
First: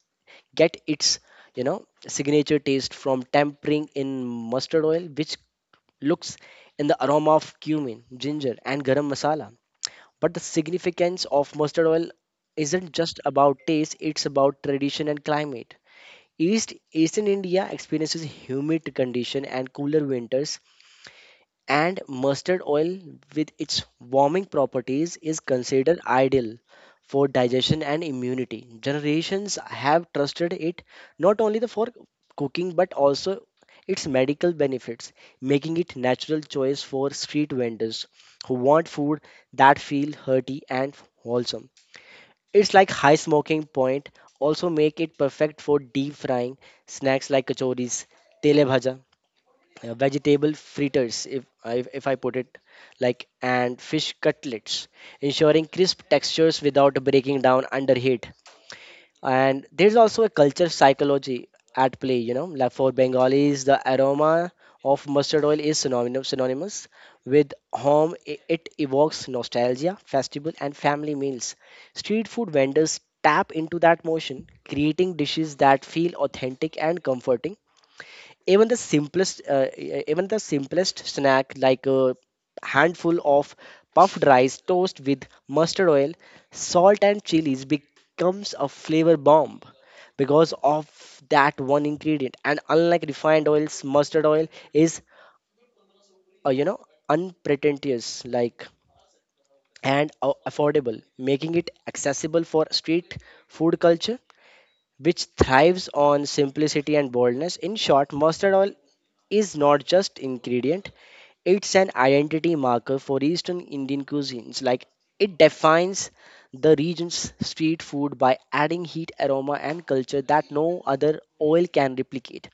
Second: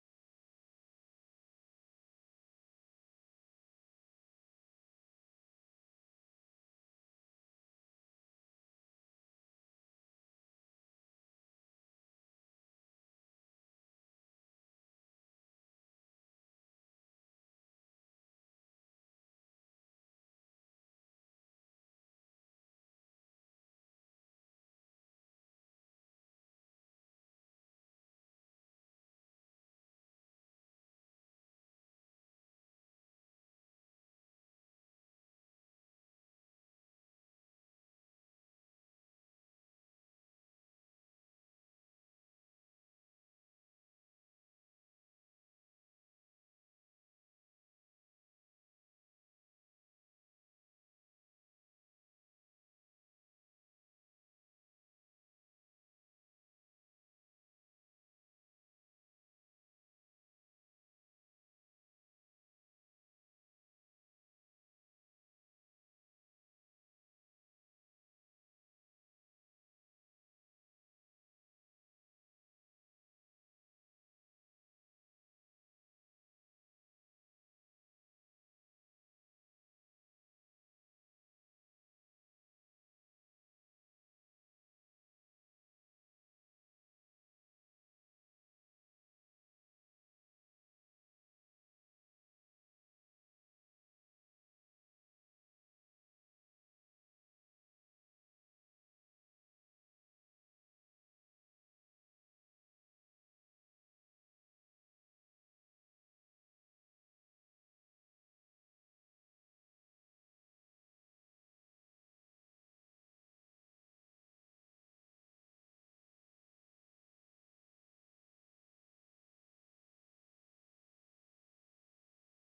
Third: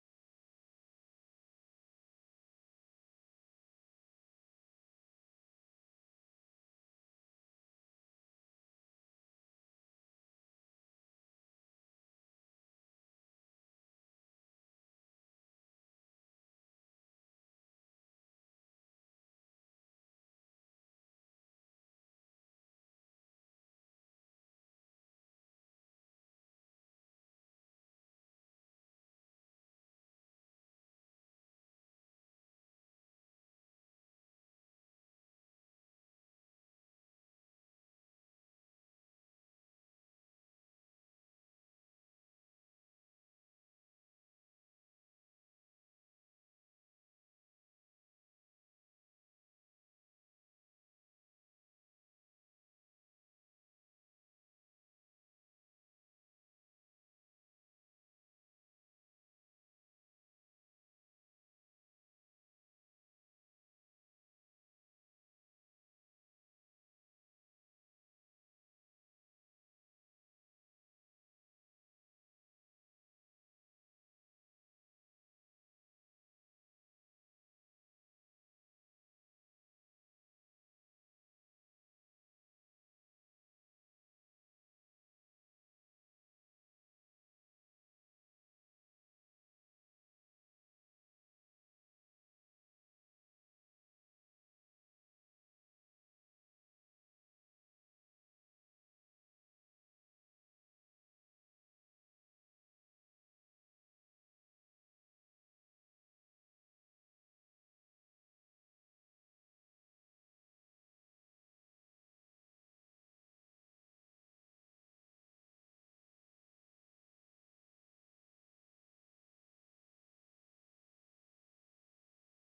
Speaker 2: get its, you know, signature taste from tempering in mustard oil, which looks in the aroma of cumin, ginger, and garam masala. But the significance of mustard oil isn't just about taste; it's about tradition and climate. Eastern India experiences humid condition and cooler winters, and mustard oil with its warming properties is considered ideal for digestion and immunity. Generations have trusted it not only the for cooking but also its medical benefits, making it natural choice for street vendors who want food that feel hearty and wholesome. It's like high smoking point also make it perfect for deep frying snacks like kachoris, tele bhaja, vegetable fritters, if I put it like, and fish cutlets, ensuring crisp textures without breaking down under heat. And there's also a culture psychology at play, you know, like for bengalis the aroma of mustard oil is synonymous with home. I- it evokes nostalgia, festival, and family meals. Street food vendors tap into that motion, creating dishes that feel authentic and comforting. Even the simplest even the simplest snack like a handful of puffed rice toast with mustard oil, salt, and chilies becomes a flavor bomb because of that one ingredient. And unlike refined oils, mustard oil is you know, unpretentious, like, and affordable, making it accessible for street food culture, which thrives on simplicity and boldness. In short, mustard oil is not just ingredient. It's an identity marker for Eastern Indian cuisines. Like, it defines the region's street food by adding heat, aroma, and culture that no other oil can replicate.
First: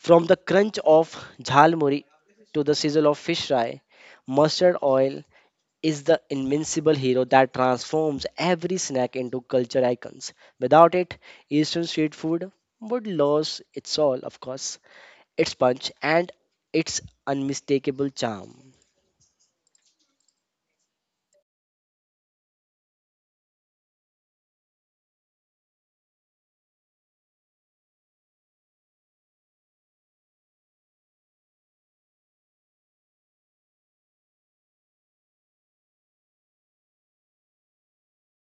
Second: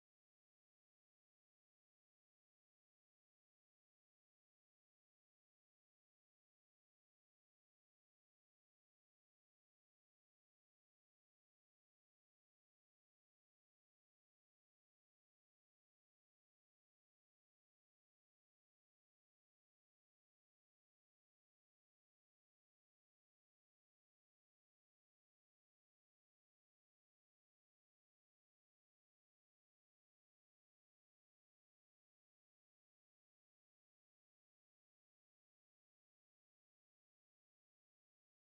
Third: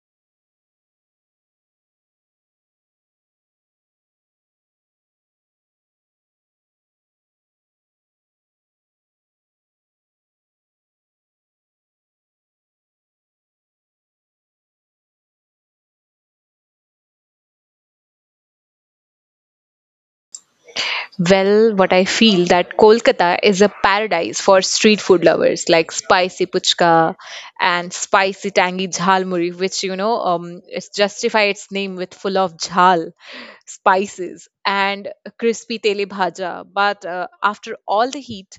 Speaker 2: From the crunch of jhalmuri to the sizzle of fish fry, mustard oil is the invincible hero that transforms every snack into culture icons. Without it, Eastern street food would lose its all, of course, its punch, and its unmistakable charm.
Speaker 1: Well, what I feel that Kolkata is a paradise for street food lovers like spicy puchka and spicy tangy jhalmuri, which you know, it's justify its name with full of jhal spices and crispy tele bhaja. But after all the heat,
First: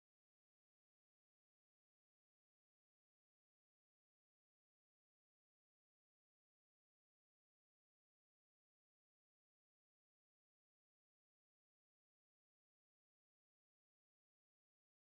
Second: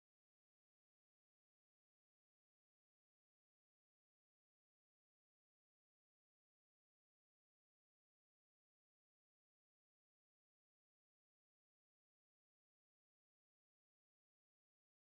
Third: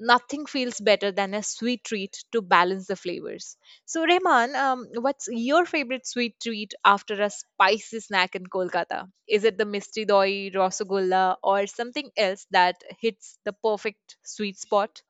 Speaker 1: nothing feels better than a sweet treat to balance the flavors. So, Rehman, what's your favorite sweet treat after a spicy snack in Kolkata? Is it the misti doi, rasgulla, or something else that hits the perfect sweet spot?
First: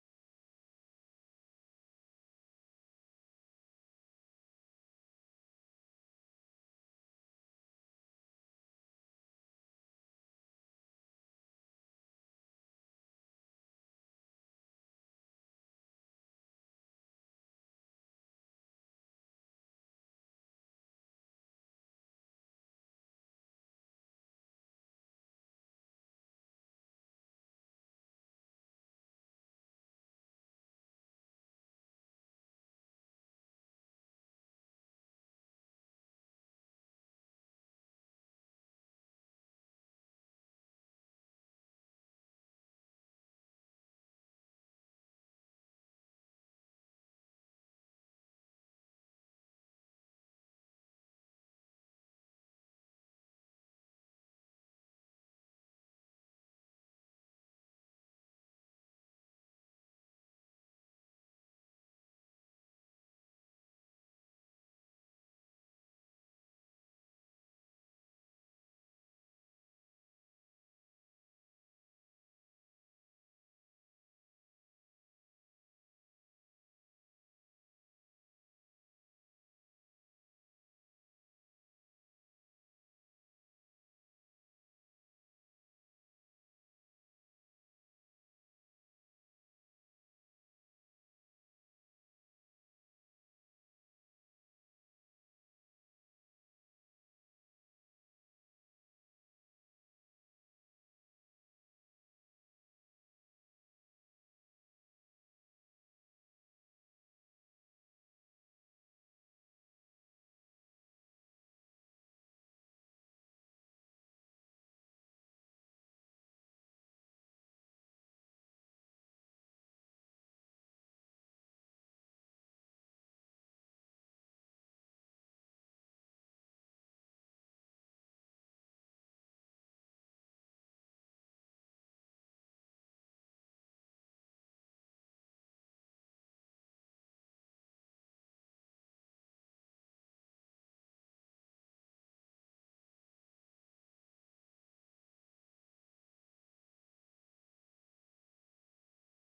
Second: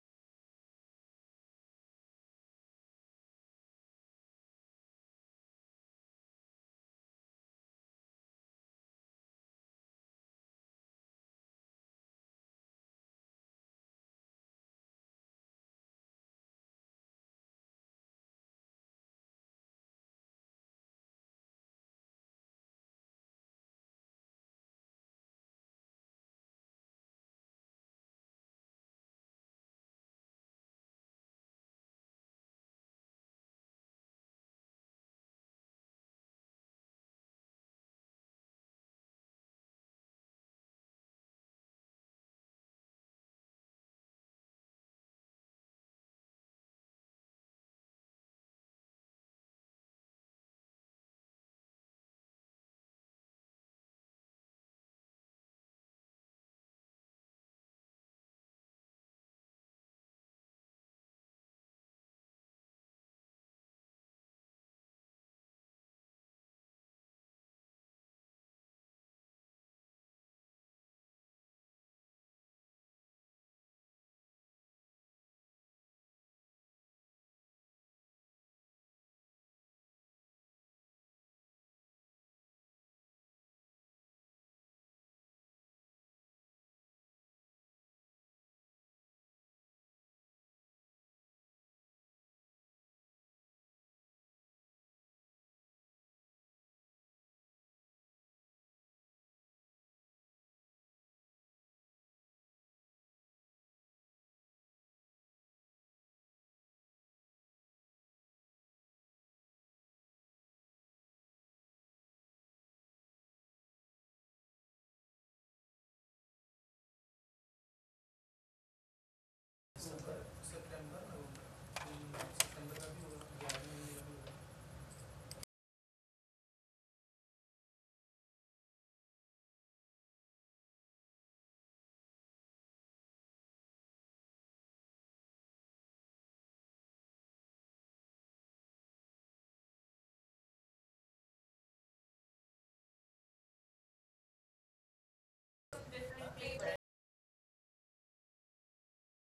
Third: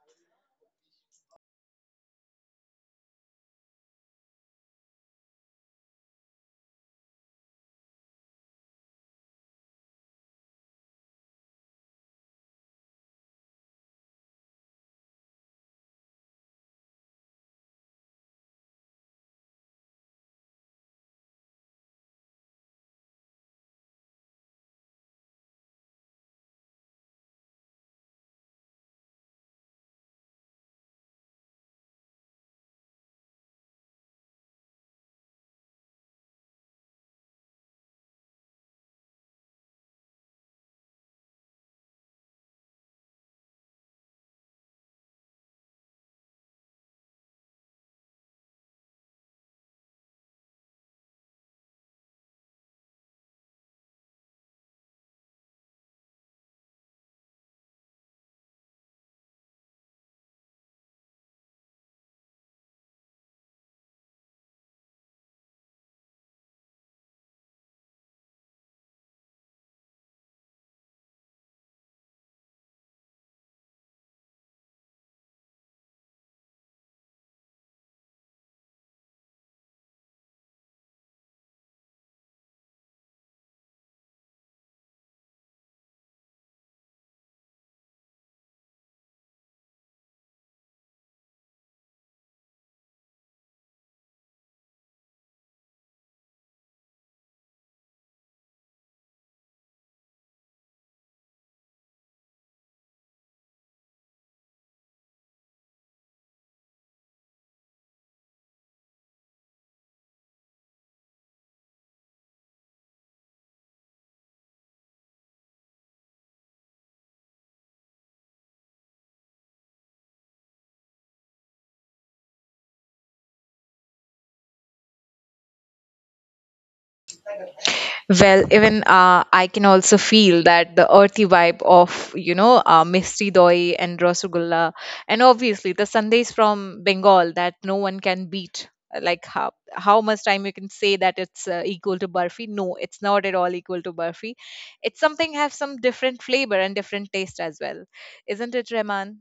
Speaker 1: Well, even I can also feel that the earthy vibe of, you know, Misty Doi and Rasgulla, and obviously the Sandesh from Bengal that no one can beat. Like how much time you can say that it's equal to Barfi? No, it's not at all equal to Barfi. It's something have some different flavor and different taste as well, isn't it, Reman?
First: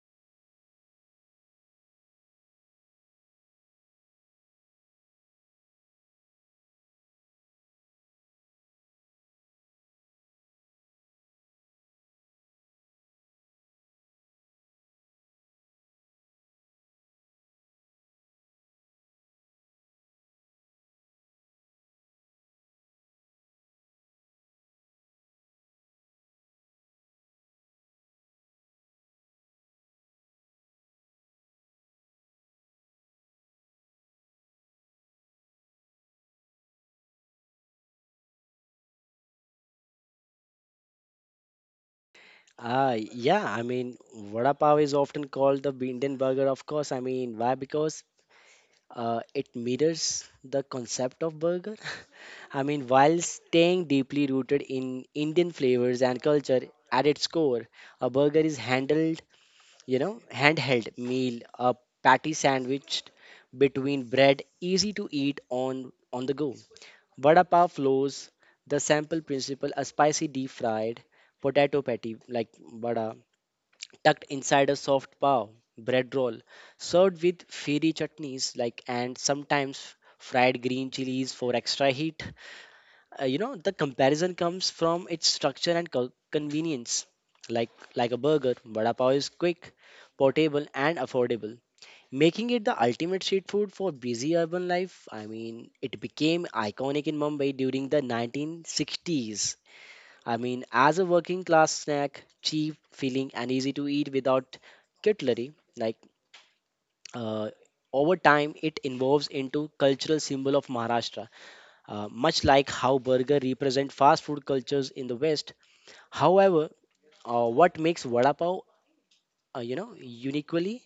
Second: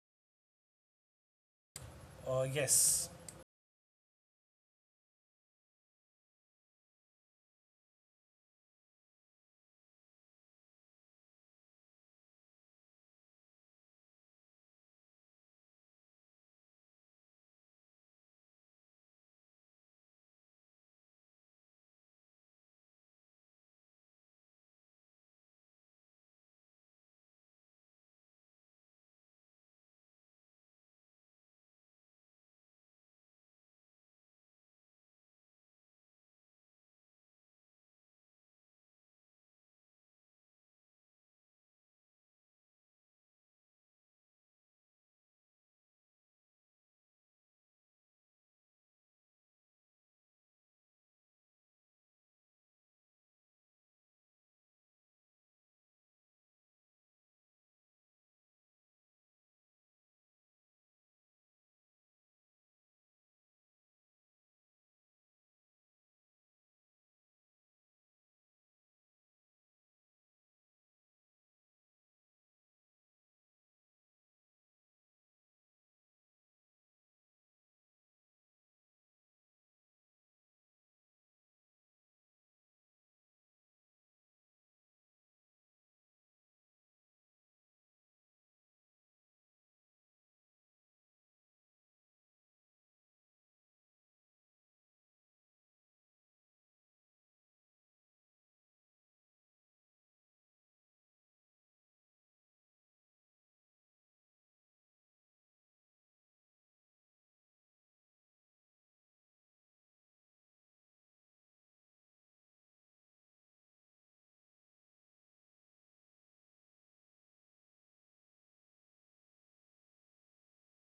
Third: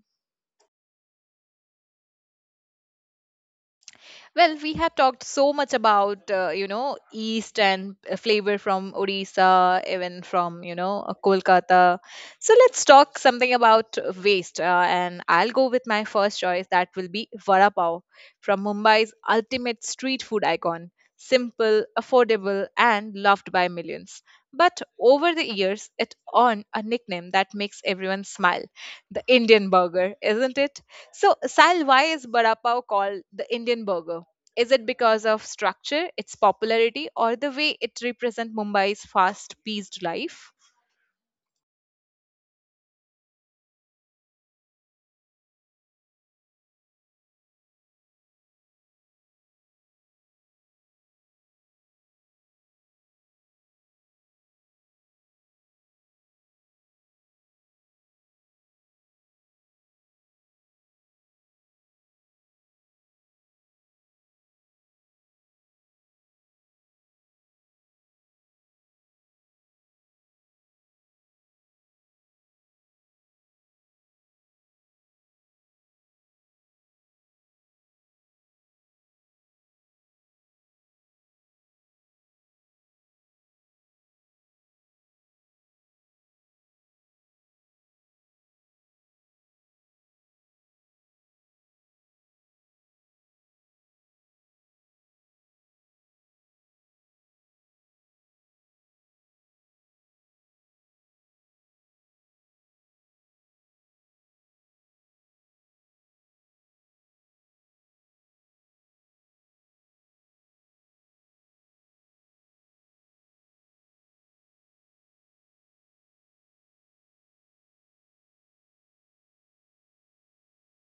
Speaker 3: Yes,
Speaker 1: Well, we have talked so much about you know, East and flavor from Odisha, even from you know Kolkata. So let's talk something about waste, and I'll go with my first choice. That will be vada pav from Mumbai's ultimate street food icon. Simple, affordable, and loved by millions. But over the years, it earned a nickname that makes everyone smile: the Indian burger, isn't it? So, Sal, why is vada pav called the Indian burger? Is it because of structure, its popularity, or the way it represents Mumbai's fast paced life?
Speaker 2: Yeah, I mean, vada pav is often called the Indian burger, of course. I mean, why? Because it mirrors the concept of burger. [LAUGHS] I mean, while staying deeply rooted in Indian flavors and culture at its core, a burger is handled, you know, handheld meal, a patty sandwiched between bread, easy to eat on the go. Vada pav flows the sample principle, a spicy deep fried potato patty like vada tucked inside a soft pav, bread roll, served with fiery chutneys like and sometimes fried green chilies for extra heat. You know, the comparison comes from its structure and convenience. Like like a burger, vada pav is quick, portable, and affordable, making it the ultimate street food for busy urban life. I mean, it became iconic in Mumbai during the 1960s. I mean, as a working class snack, cheap, filling, and easy to eat without cutlery, like, uh, over time, it evolves into cultural symbol of Maharashtra. Much like how burger represent fast food cultures in the West. However, what makes vada pav, you know, uniquely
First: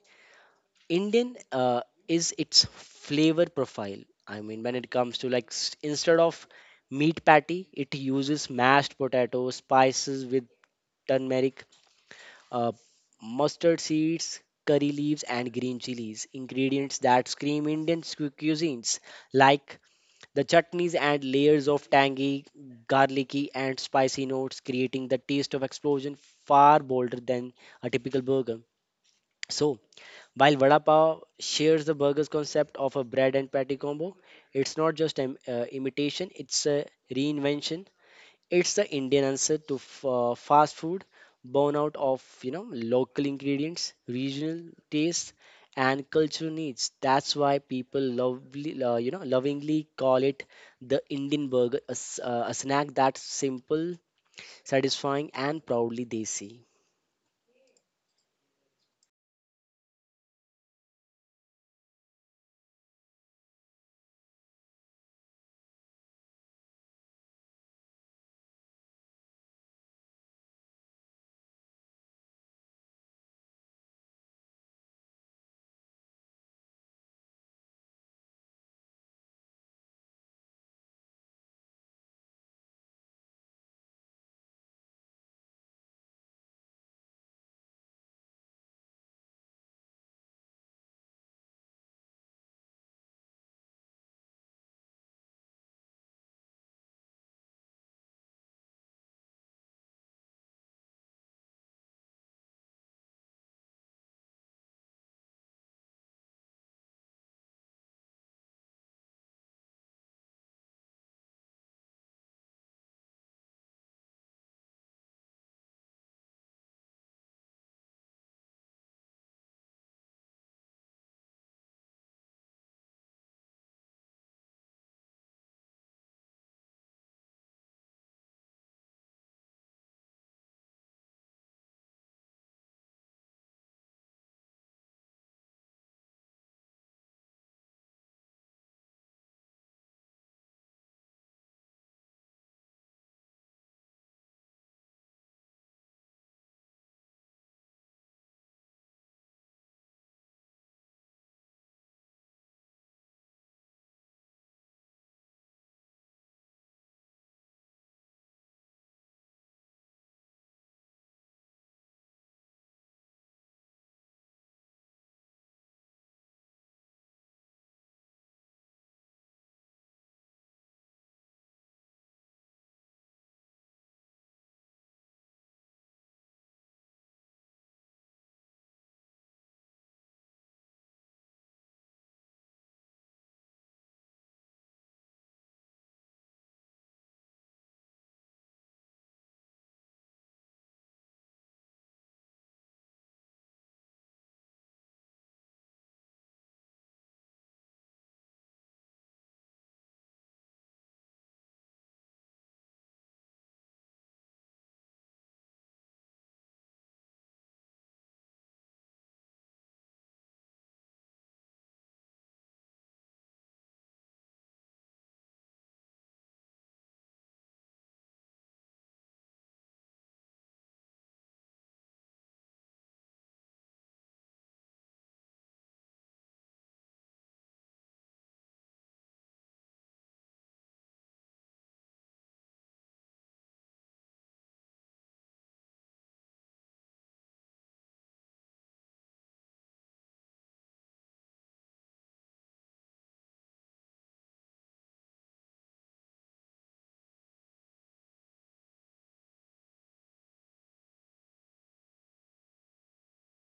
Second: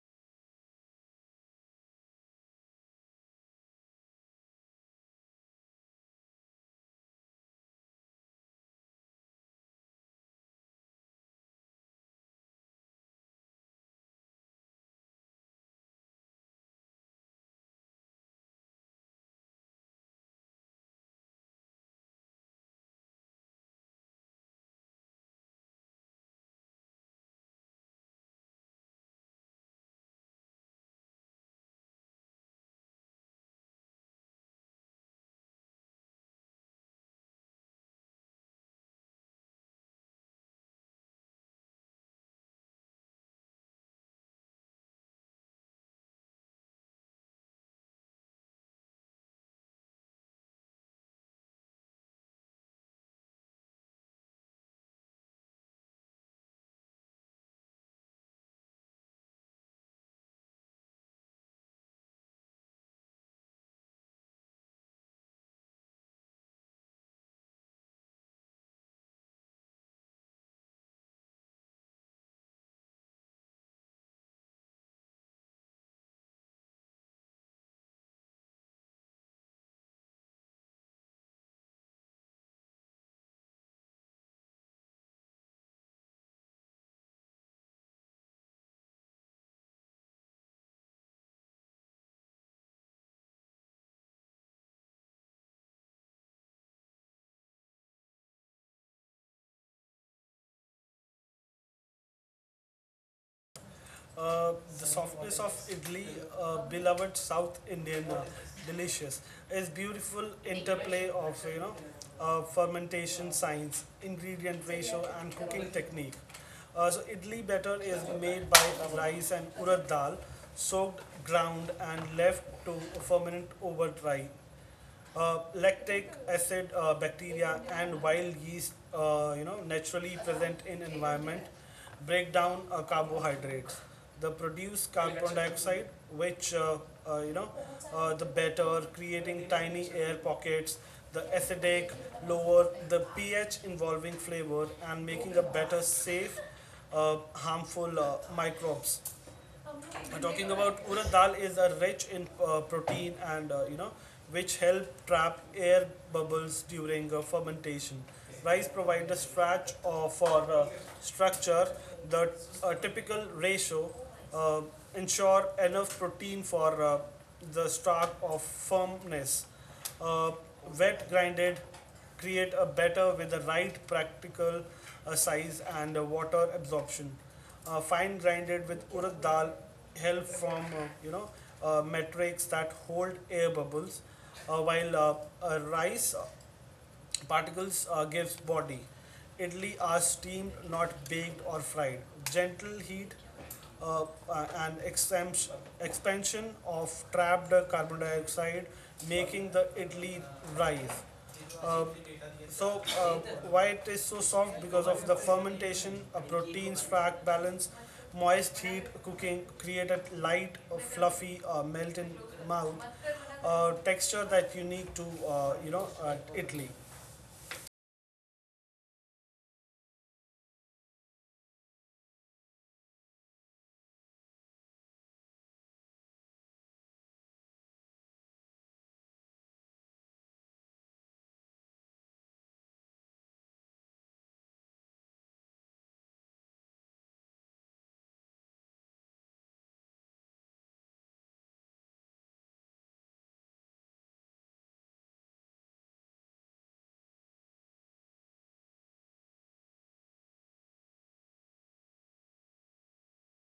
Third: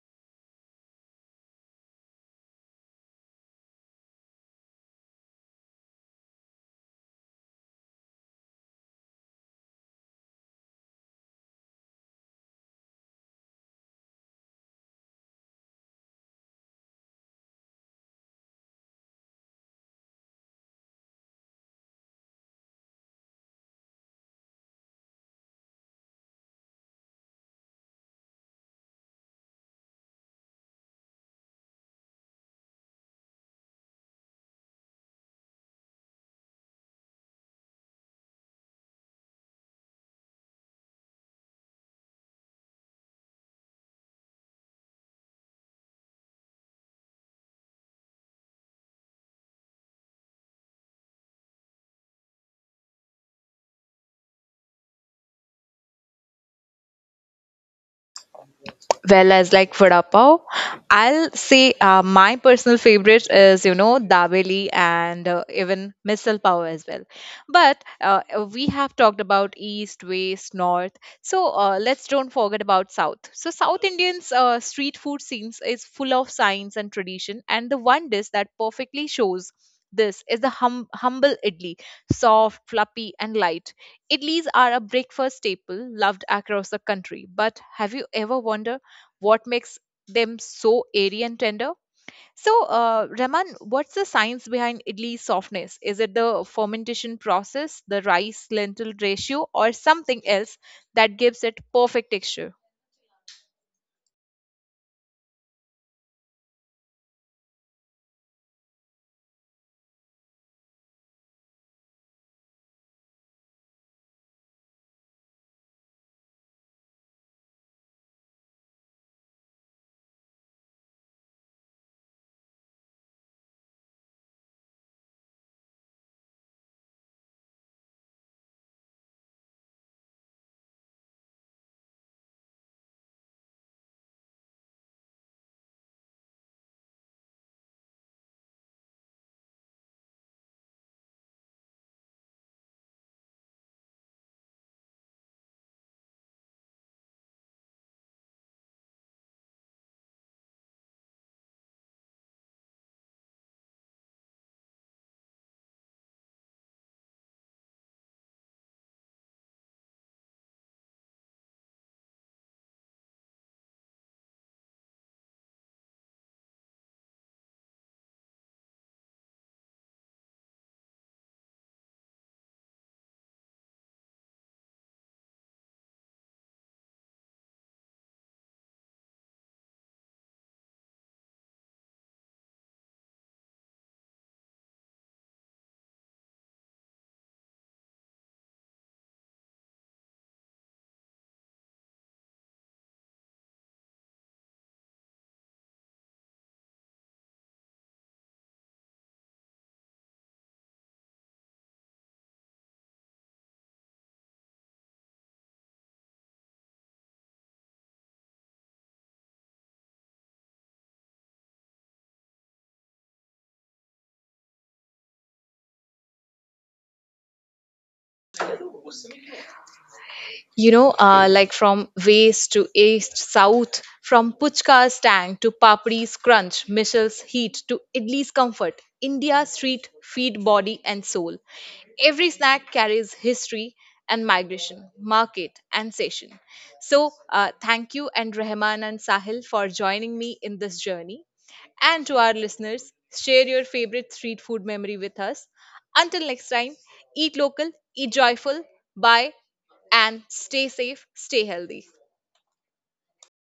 Speaker 2: Indian, is its flavor profile. I mean, when it comes to like instead of meat patty, it uses mashed potatoes, spices with turmeric, uh, mustard seeds, curry leaves, and green chilies. Ingredients that scream Indian cuisines, like the chutneys and layers of tangy, garlicky, and spicy notes, creating the taste of explosion far bolder than a typical burger. So, while vada pav shares the burger's concept of a bread and patty combo, it's not just an imitation; it's a reinvention. It's the Indian answer to fast food, born out of, you know, local ingredients, regional taste, and cultural needs. That's why people lovely, you know, lovingly call it the Indian burger, a, a snack that's simple, satisfying, and proudly desi.
Speaker 1: Well, as like vada pav, I'll say my personal favorite is you know dabeli and even misal pav as well. But we have talked about east, west, north. So let's don't forget about south. So South Indians street food scenes is full of science and tradition, and the one dish that perfectly shows this is the humble idli, soft fluffy and light. Idlis are a breakfast staple loved across the country, but have you ever wondered what makes them so airy and tender? So, Rahman, what's the science behind idli softness? Is it the fermentation process, the rice lentil ratio, or something else that gives it perfect texture?
Speaker 3: the softness of idli, beloved South Indian delicious, is beautiful interplay of fermentation science, ingredient ratio, and cooking technique. So idli batter is made by rice and urad dal, soaked, ground, and left to ferment overnight. Lactic acid bacteria and wild yeast, naturally present in environment, break down carbohydrates. They produce carbon dioxide, which uh, you know, the better, creating tiny air pockets. The acidic lower the pH, involving flavor and making a better safe, harmful microbes. We're talking about urad dal is a rich in protein and uh, which help trap air bubbles during fermentation. Rice provides a starch for structure. The typical ratio uh, ensure enough protein for the start of firmness, uh, wet grinded, create a batter with the right practical size and water absorption. Fine grinded with urad dal, help from metrics that hold air bubbles, while rice particles gives body. Idli are steamed, not baked or fried. Gentle heat uh, and exemption, expansion of trapped carbon dioxide, making the idli rise. Uh, so uh, why it is so soft because of the fermentation, a proteins frac balance, moist heat cooking created light, fluffy, melt in mouth, texture that unique to Italy.
Speaker 1: You know, like from west to east, south, from Puchka's tang to Papri's crunch, Michel's heat to Idli's comfort, India's street feed body and soul. Every snack carries history and migration, market and session. So, thank you and Rahman and Sahil for joining me in this journey. And to our listeners, share your favorite street food memory with us. Until next time, eat local, eat joyful. Bye and stay safe, stay healthy.